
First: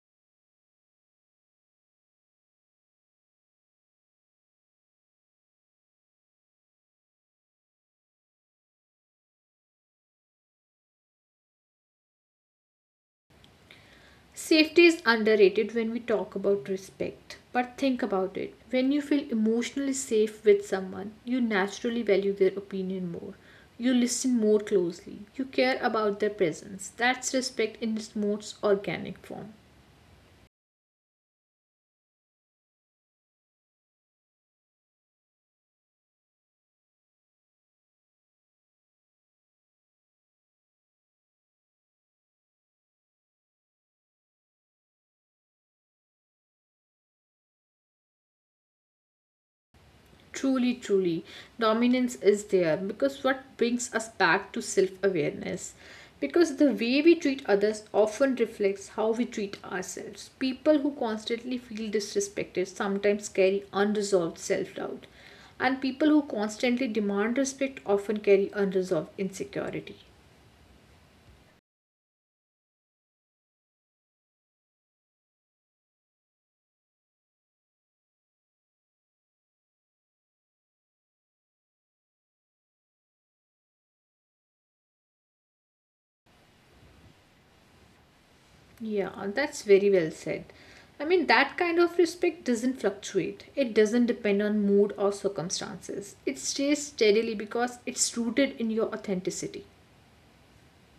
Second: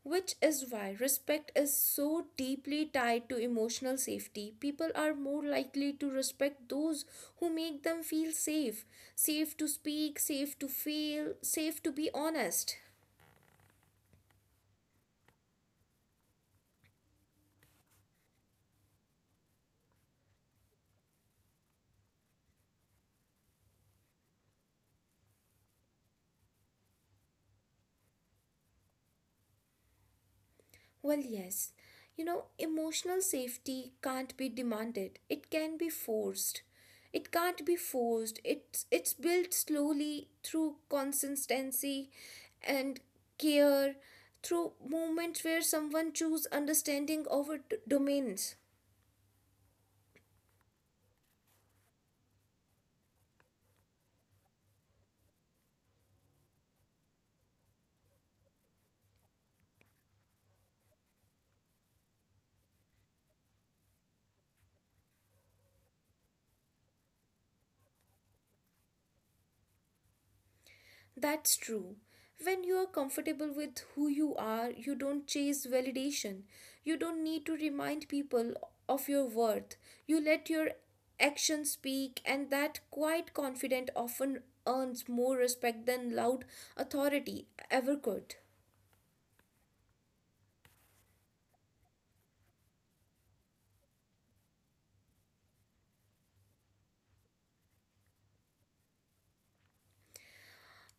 A: which is why respect is so deeply tied to emotional safety. People are more likely to respect those who make them feel safe, safe to speak, safe to fail, safe to be honest.
B: Safety is underrated when we talk about respect. But think about it. When you feel emotionally safe with someone, you naturally value their opinion more. You listen more closely. You care about their presence. That's respect in its most organic form.
A: Well, yes. You know, emotional safety can't be demanded. It can be forced. It can't be forced. It's built slowly through consistency and care, through moments where someone choose understanding over dominance.
B: Truly, dominance is there because what brings us back to self awareness. Because the way we treat others often reflects how we treat ourselves. People who constantly feel disrespected sometimes carry unresolved self doubt, and people who constantly demand respect often carry unresolved insecurity.
A: That's true. When you are comfortable with who you are, you don't chase validation. You don't need to remind people of your worth. You let your actions speak, and that quiet confidence often earns more respect than loud authority ever could.
B: Yeah, that's very well said. I mean, that kind of respect doesn't fluctuate. It doesn't depend on mood or circumstances. It stays steadily because it's rooted in your authenticity.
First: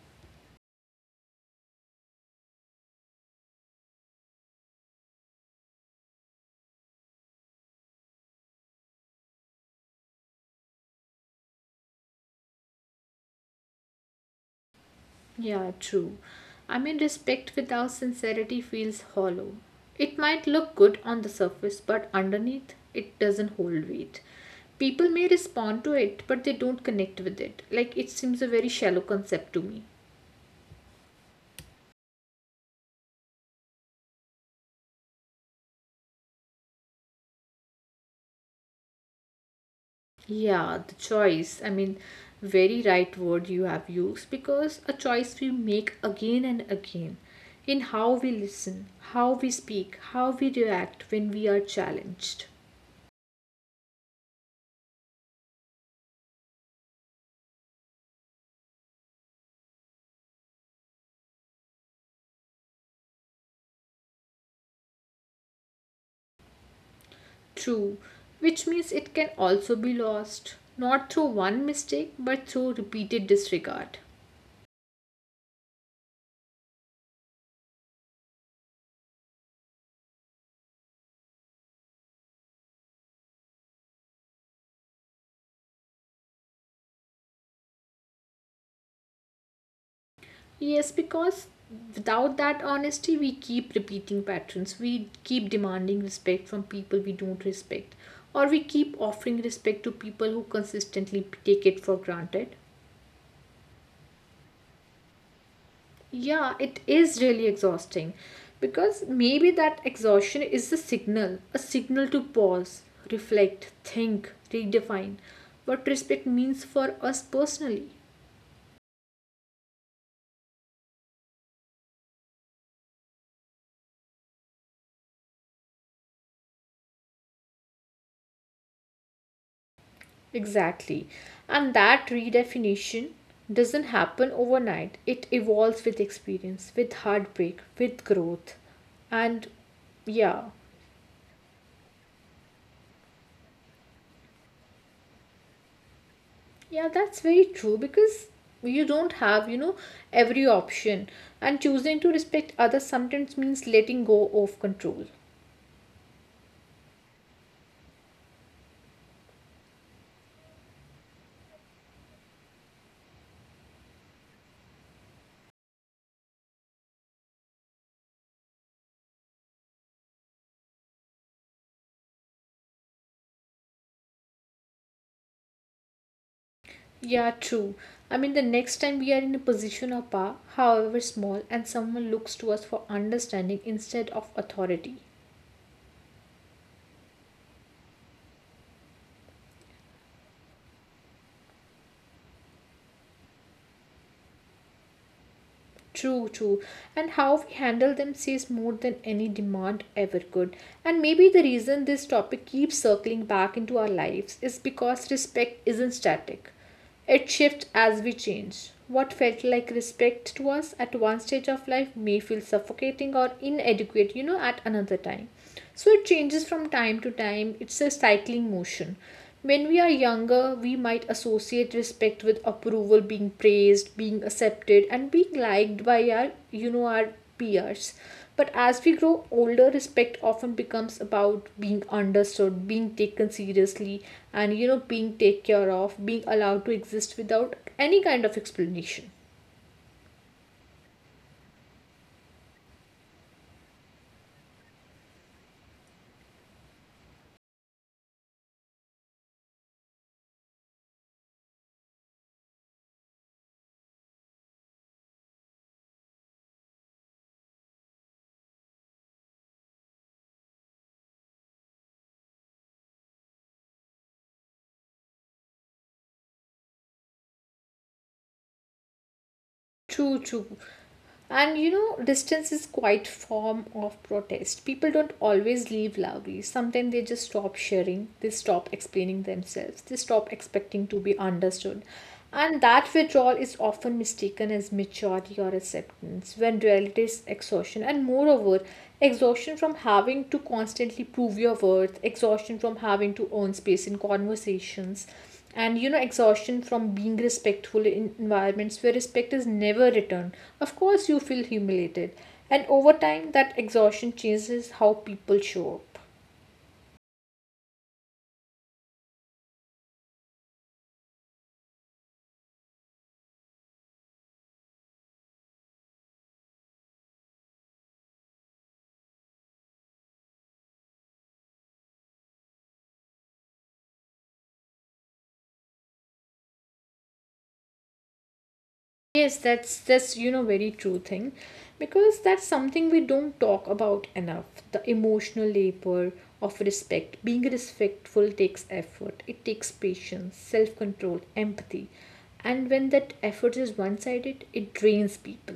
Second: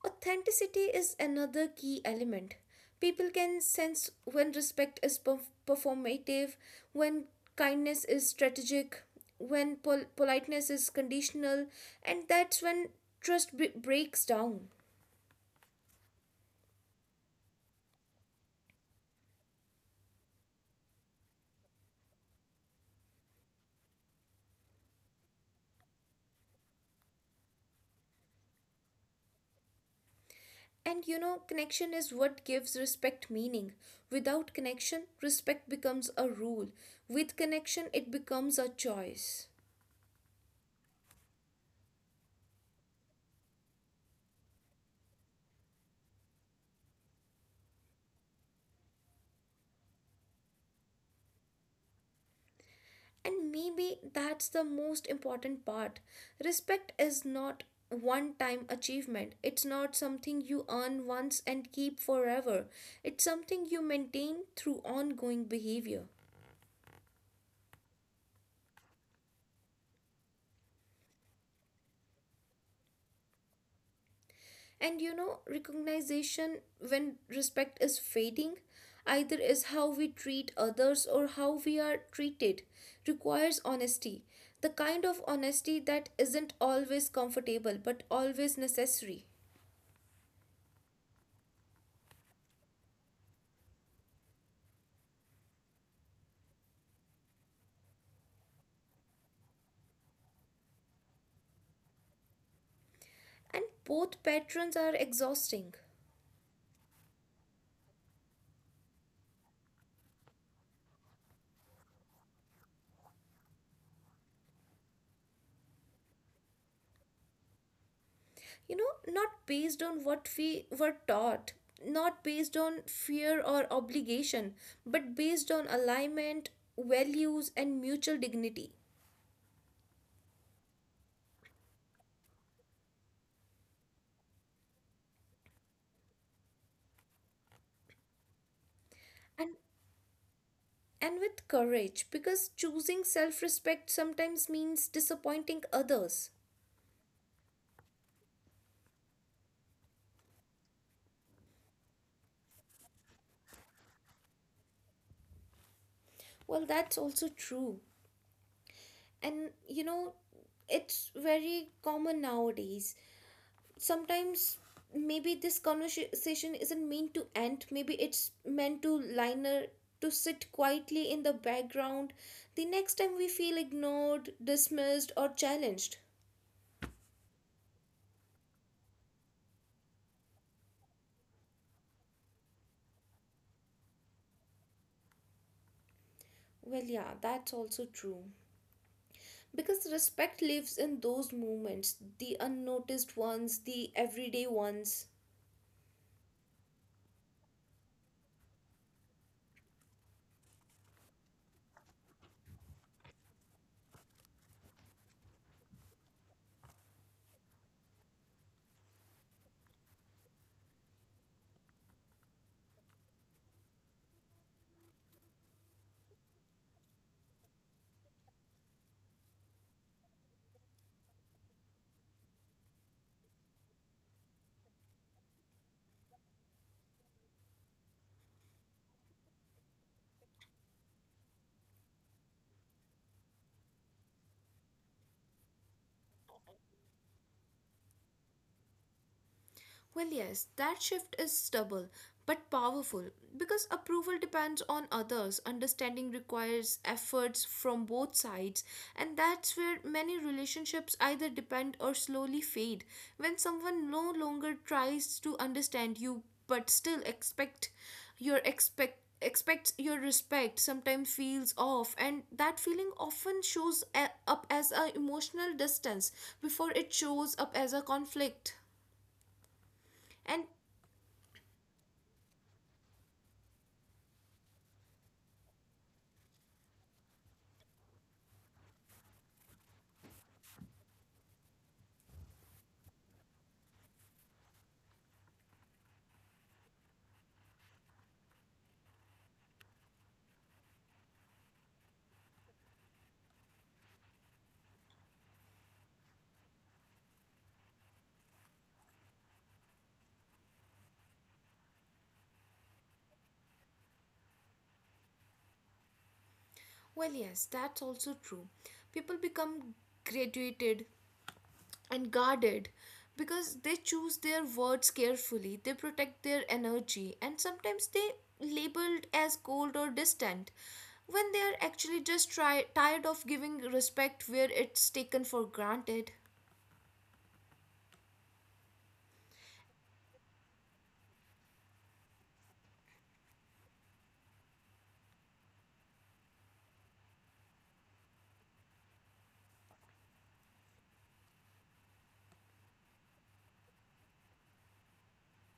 A: Authenticity is another key element. People can sense when respect is performative, when kindness is strategic, when politeness is conditional, and that's when trust breaks down.
B: Yeah, true. I mean, respect without sincerity feels hollow. It might look good on the surface, but underneath, it doesn't hold weight. People may respond to it, but they don't connect with it. Like, it seems a very shallow concept to me.
A: And you know, connection is what gives respect meaning. Without connection, respect becomes a rule. With connection, it becomes a choice.
B: Yeah, the choice. I mean, very right word you have used, because a choice we make again and again in how we listen, how we speak, how we react when we are challenged.
A: And maybe that's the most important part. Respect is not one time achievement, it's not something you earn once and keep forever, it's something you maintain through ongoing behavior.
B: True, which means it can also be lost, not through one mistake but through repeated disregard.
A: And you know, recognition when respect is fading, either is how we treat others or how we are treated, requires honesty. The kind of honesty that isn't always comfortable but always necessary.
B: Yes, because without that honesty, we keep repeating patterns. We keep demanding respect from people we don't respect, or we keep offering respect to people who consistently take it for granted.
A: And both patterns are exhausting,
B: Yeah, it is really exhausting, because maybe that exhaustion is a signal to pause, reflect, think, redefine what respect means for us personally.
A: you know, not based on what we were taught, not based on fear or obligation, but based on alignment, values, and mutual dignity.
B: Exactly. And that redefinition doesn't happen overnight. It evolves with experience, with heartbreak, with growth. And
A: and
B: yeah,
A: and with courage, because choosing self-respect sometimes means disappointing others.
B: yeah, that's very true because you don't have, every option. And choosing to respect others sometimes means letting go of control.
A: Well, that's also true. And you know, it's very common nowadays. Sometimes maybe this conversation isn't meant to end, maybe it's meant to liner, to sit quietly in the background the next time we feel ignored, dismissed, or challenged.
B: Yeah, true. I mean, the next time we are in a position of power, however small, and someone looks to us for understanding instead of authority.
A: Well, yeah, that's also true, because respect lives in those moments, the unnoticed ones, the everyday ones.
B: True, true. And how we handle them says more than any demand ever could. And maybe the reason this topic keeps circling back into our lives is because respect isn't static. It shifts as we change. What felt like respect to us at one stage of life may feel suffocating or inadequate, at another time. So it changes from time to time. It's a cycling motion. When we are younger, we might associate respect with approval, being praised, being accepted, and being liked by our, our peers. But as we grow older, respect often becomes about being understood, being taken seriously, and being taken care of, being allowed to exist without any kind of explanation.
A: Well, yes, that shift is stubborn but powerful, because approval depends on others. Understanding requires efforts from both sides, and that's where many relationships either depend or slowly fade. When someone no longer tries to understand you but still expects your respect, sometimes feels off, and that feeling often shows up as a emotional distance before it shows up as a conflict.
B: True,
A: And
B: true. And you know, distance is quite form of protest. People don't always leave loudly. Sometimes they just stop sharing, they stop explaining themselves, they stop expecting to be understood. And that withdrawal is often mistaken as maturity or acceptance, when reality is exhaustion. And moreover, exhaustion from having to constantly prove your worth, exhaustion from having to own space in conversations, and exhaustion from being respectful in environments where respect is never returned. Of course you feel humiliated, and over time that exhaustion changes how people show up.
A: well, yes, that's also true. People become graduated and guarded, because they choose their words carefully, they protect their energy, and sometimes they labeled as cold or distant when they are actually just tired of giving respect where it's taken for granted.
B: Yes, that's very true thing, because that's something we don't talk about enough: the emotional labor of respect. Being respectful takes effort, it takes patience, self control, empathy, and when that effort is one sided it drains people.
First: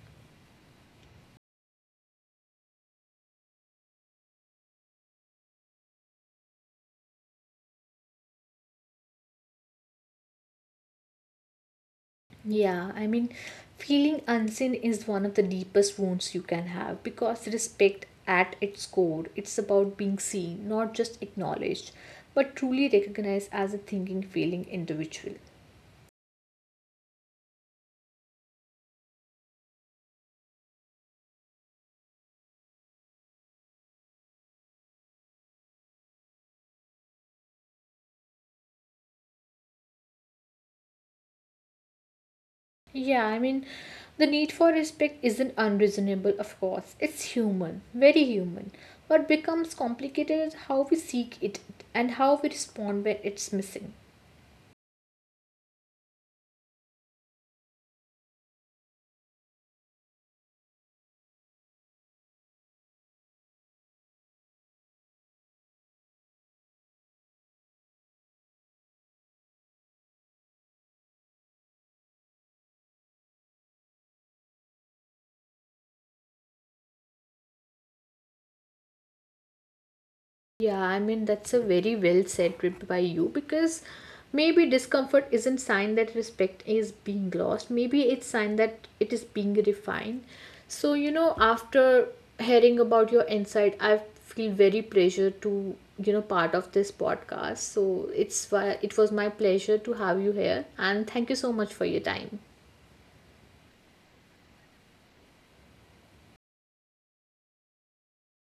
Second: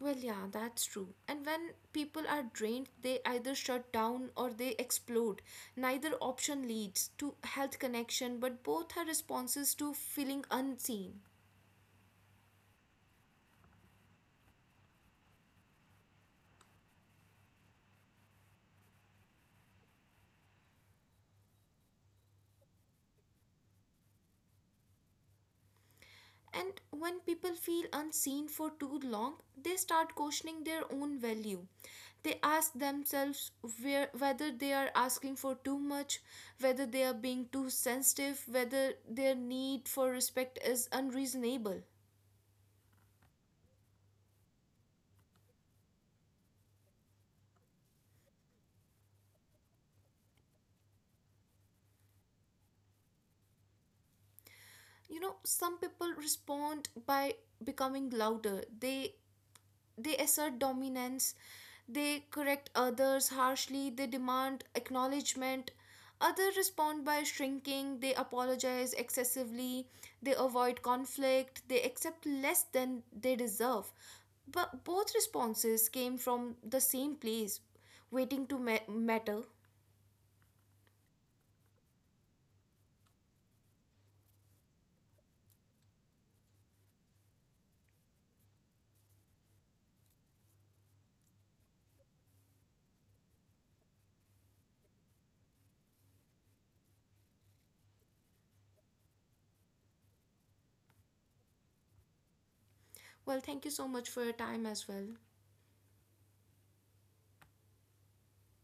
A: Well, yeah, that's true. And when people are drained, they either shut down or they explode. Neither option leads to health connection, but both are responses to feeling unseen.
B: Yeah, I mean, feeling unseen is one of the deepest wounds you can have, because respect at its core, it's about being seen, not just acknowledged, but truly recognized as a thinking, feeling individual.
A: And when people feel unseen for too long, they start questioning their own value. They ask themselves whether they are asking for too much, whether they are being too sensitive, whether their need for respect is unreasonable.
B: Yeah, I mean, the need for respect isn't unreasonable, of course. It's human, very human. What becomes complicated is how we seek it and how we respond when it's missing.
A: You know, some people respond by becoming louder, they assert dominance, they correct others harshly, they demand acknowledgement. Others respond by shrinking, they apologize excessively, they avoid conflict, they accept less than they deserve. But both responses came from the same place, waiting to matter.
B: Yeah, I mean that's a very well said trip by you, because maybe discomfort isn't sign that respect is being lost. Maybe it's sign that it is being refined. So you know, after hearing about your insight, I feel very pleasure to part of this podcast. So it's why it was my pleasure to have you here, and thank you so much for your time.
A: Well, thank you so much for your time as well.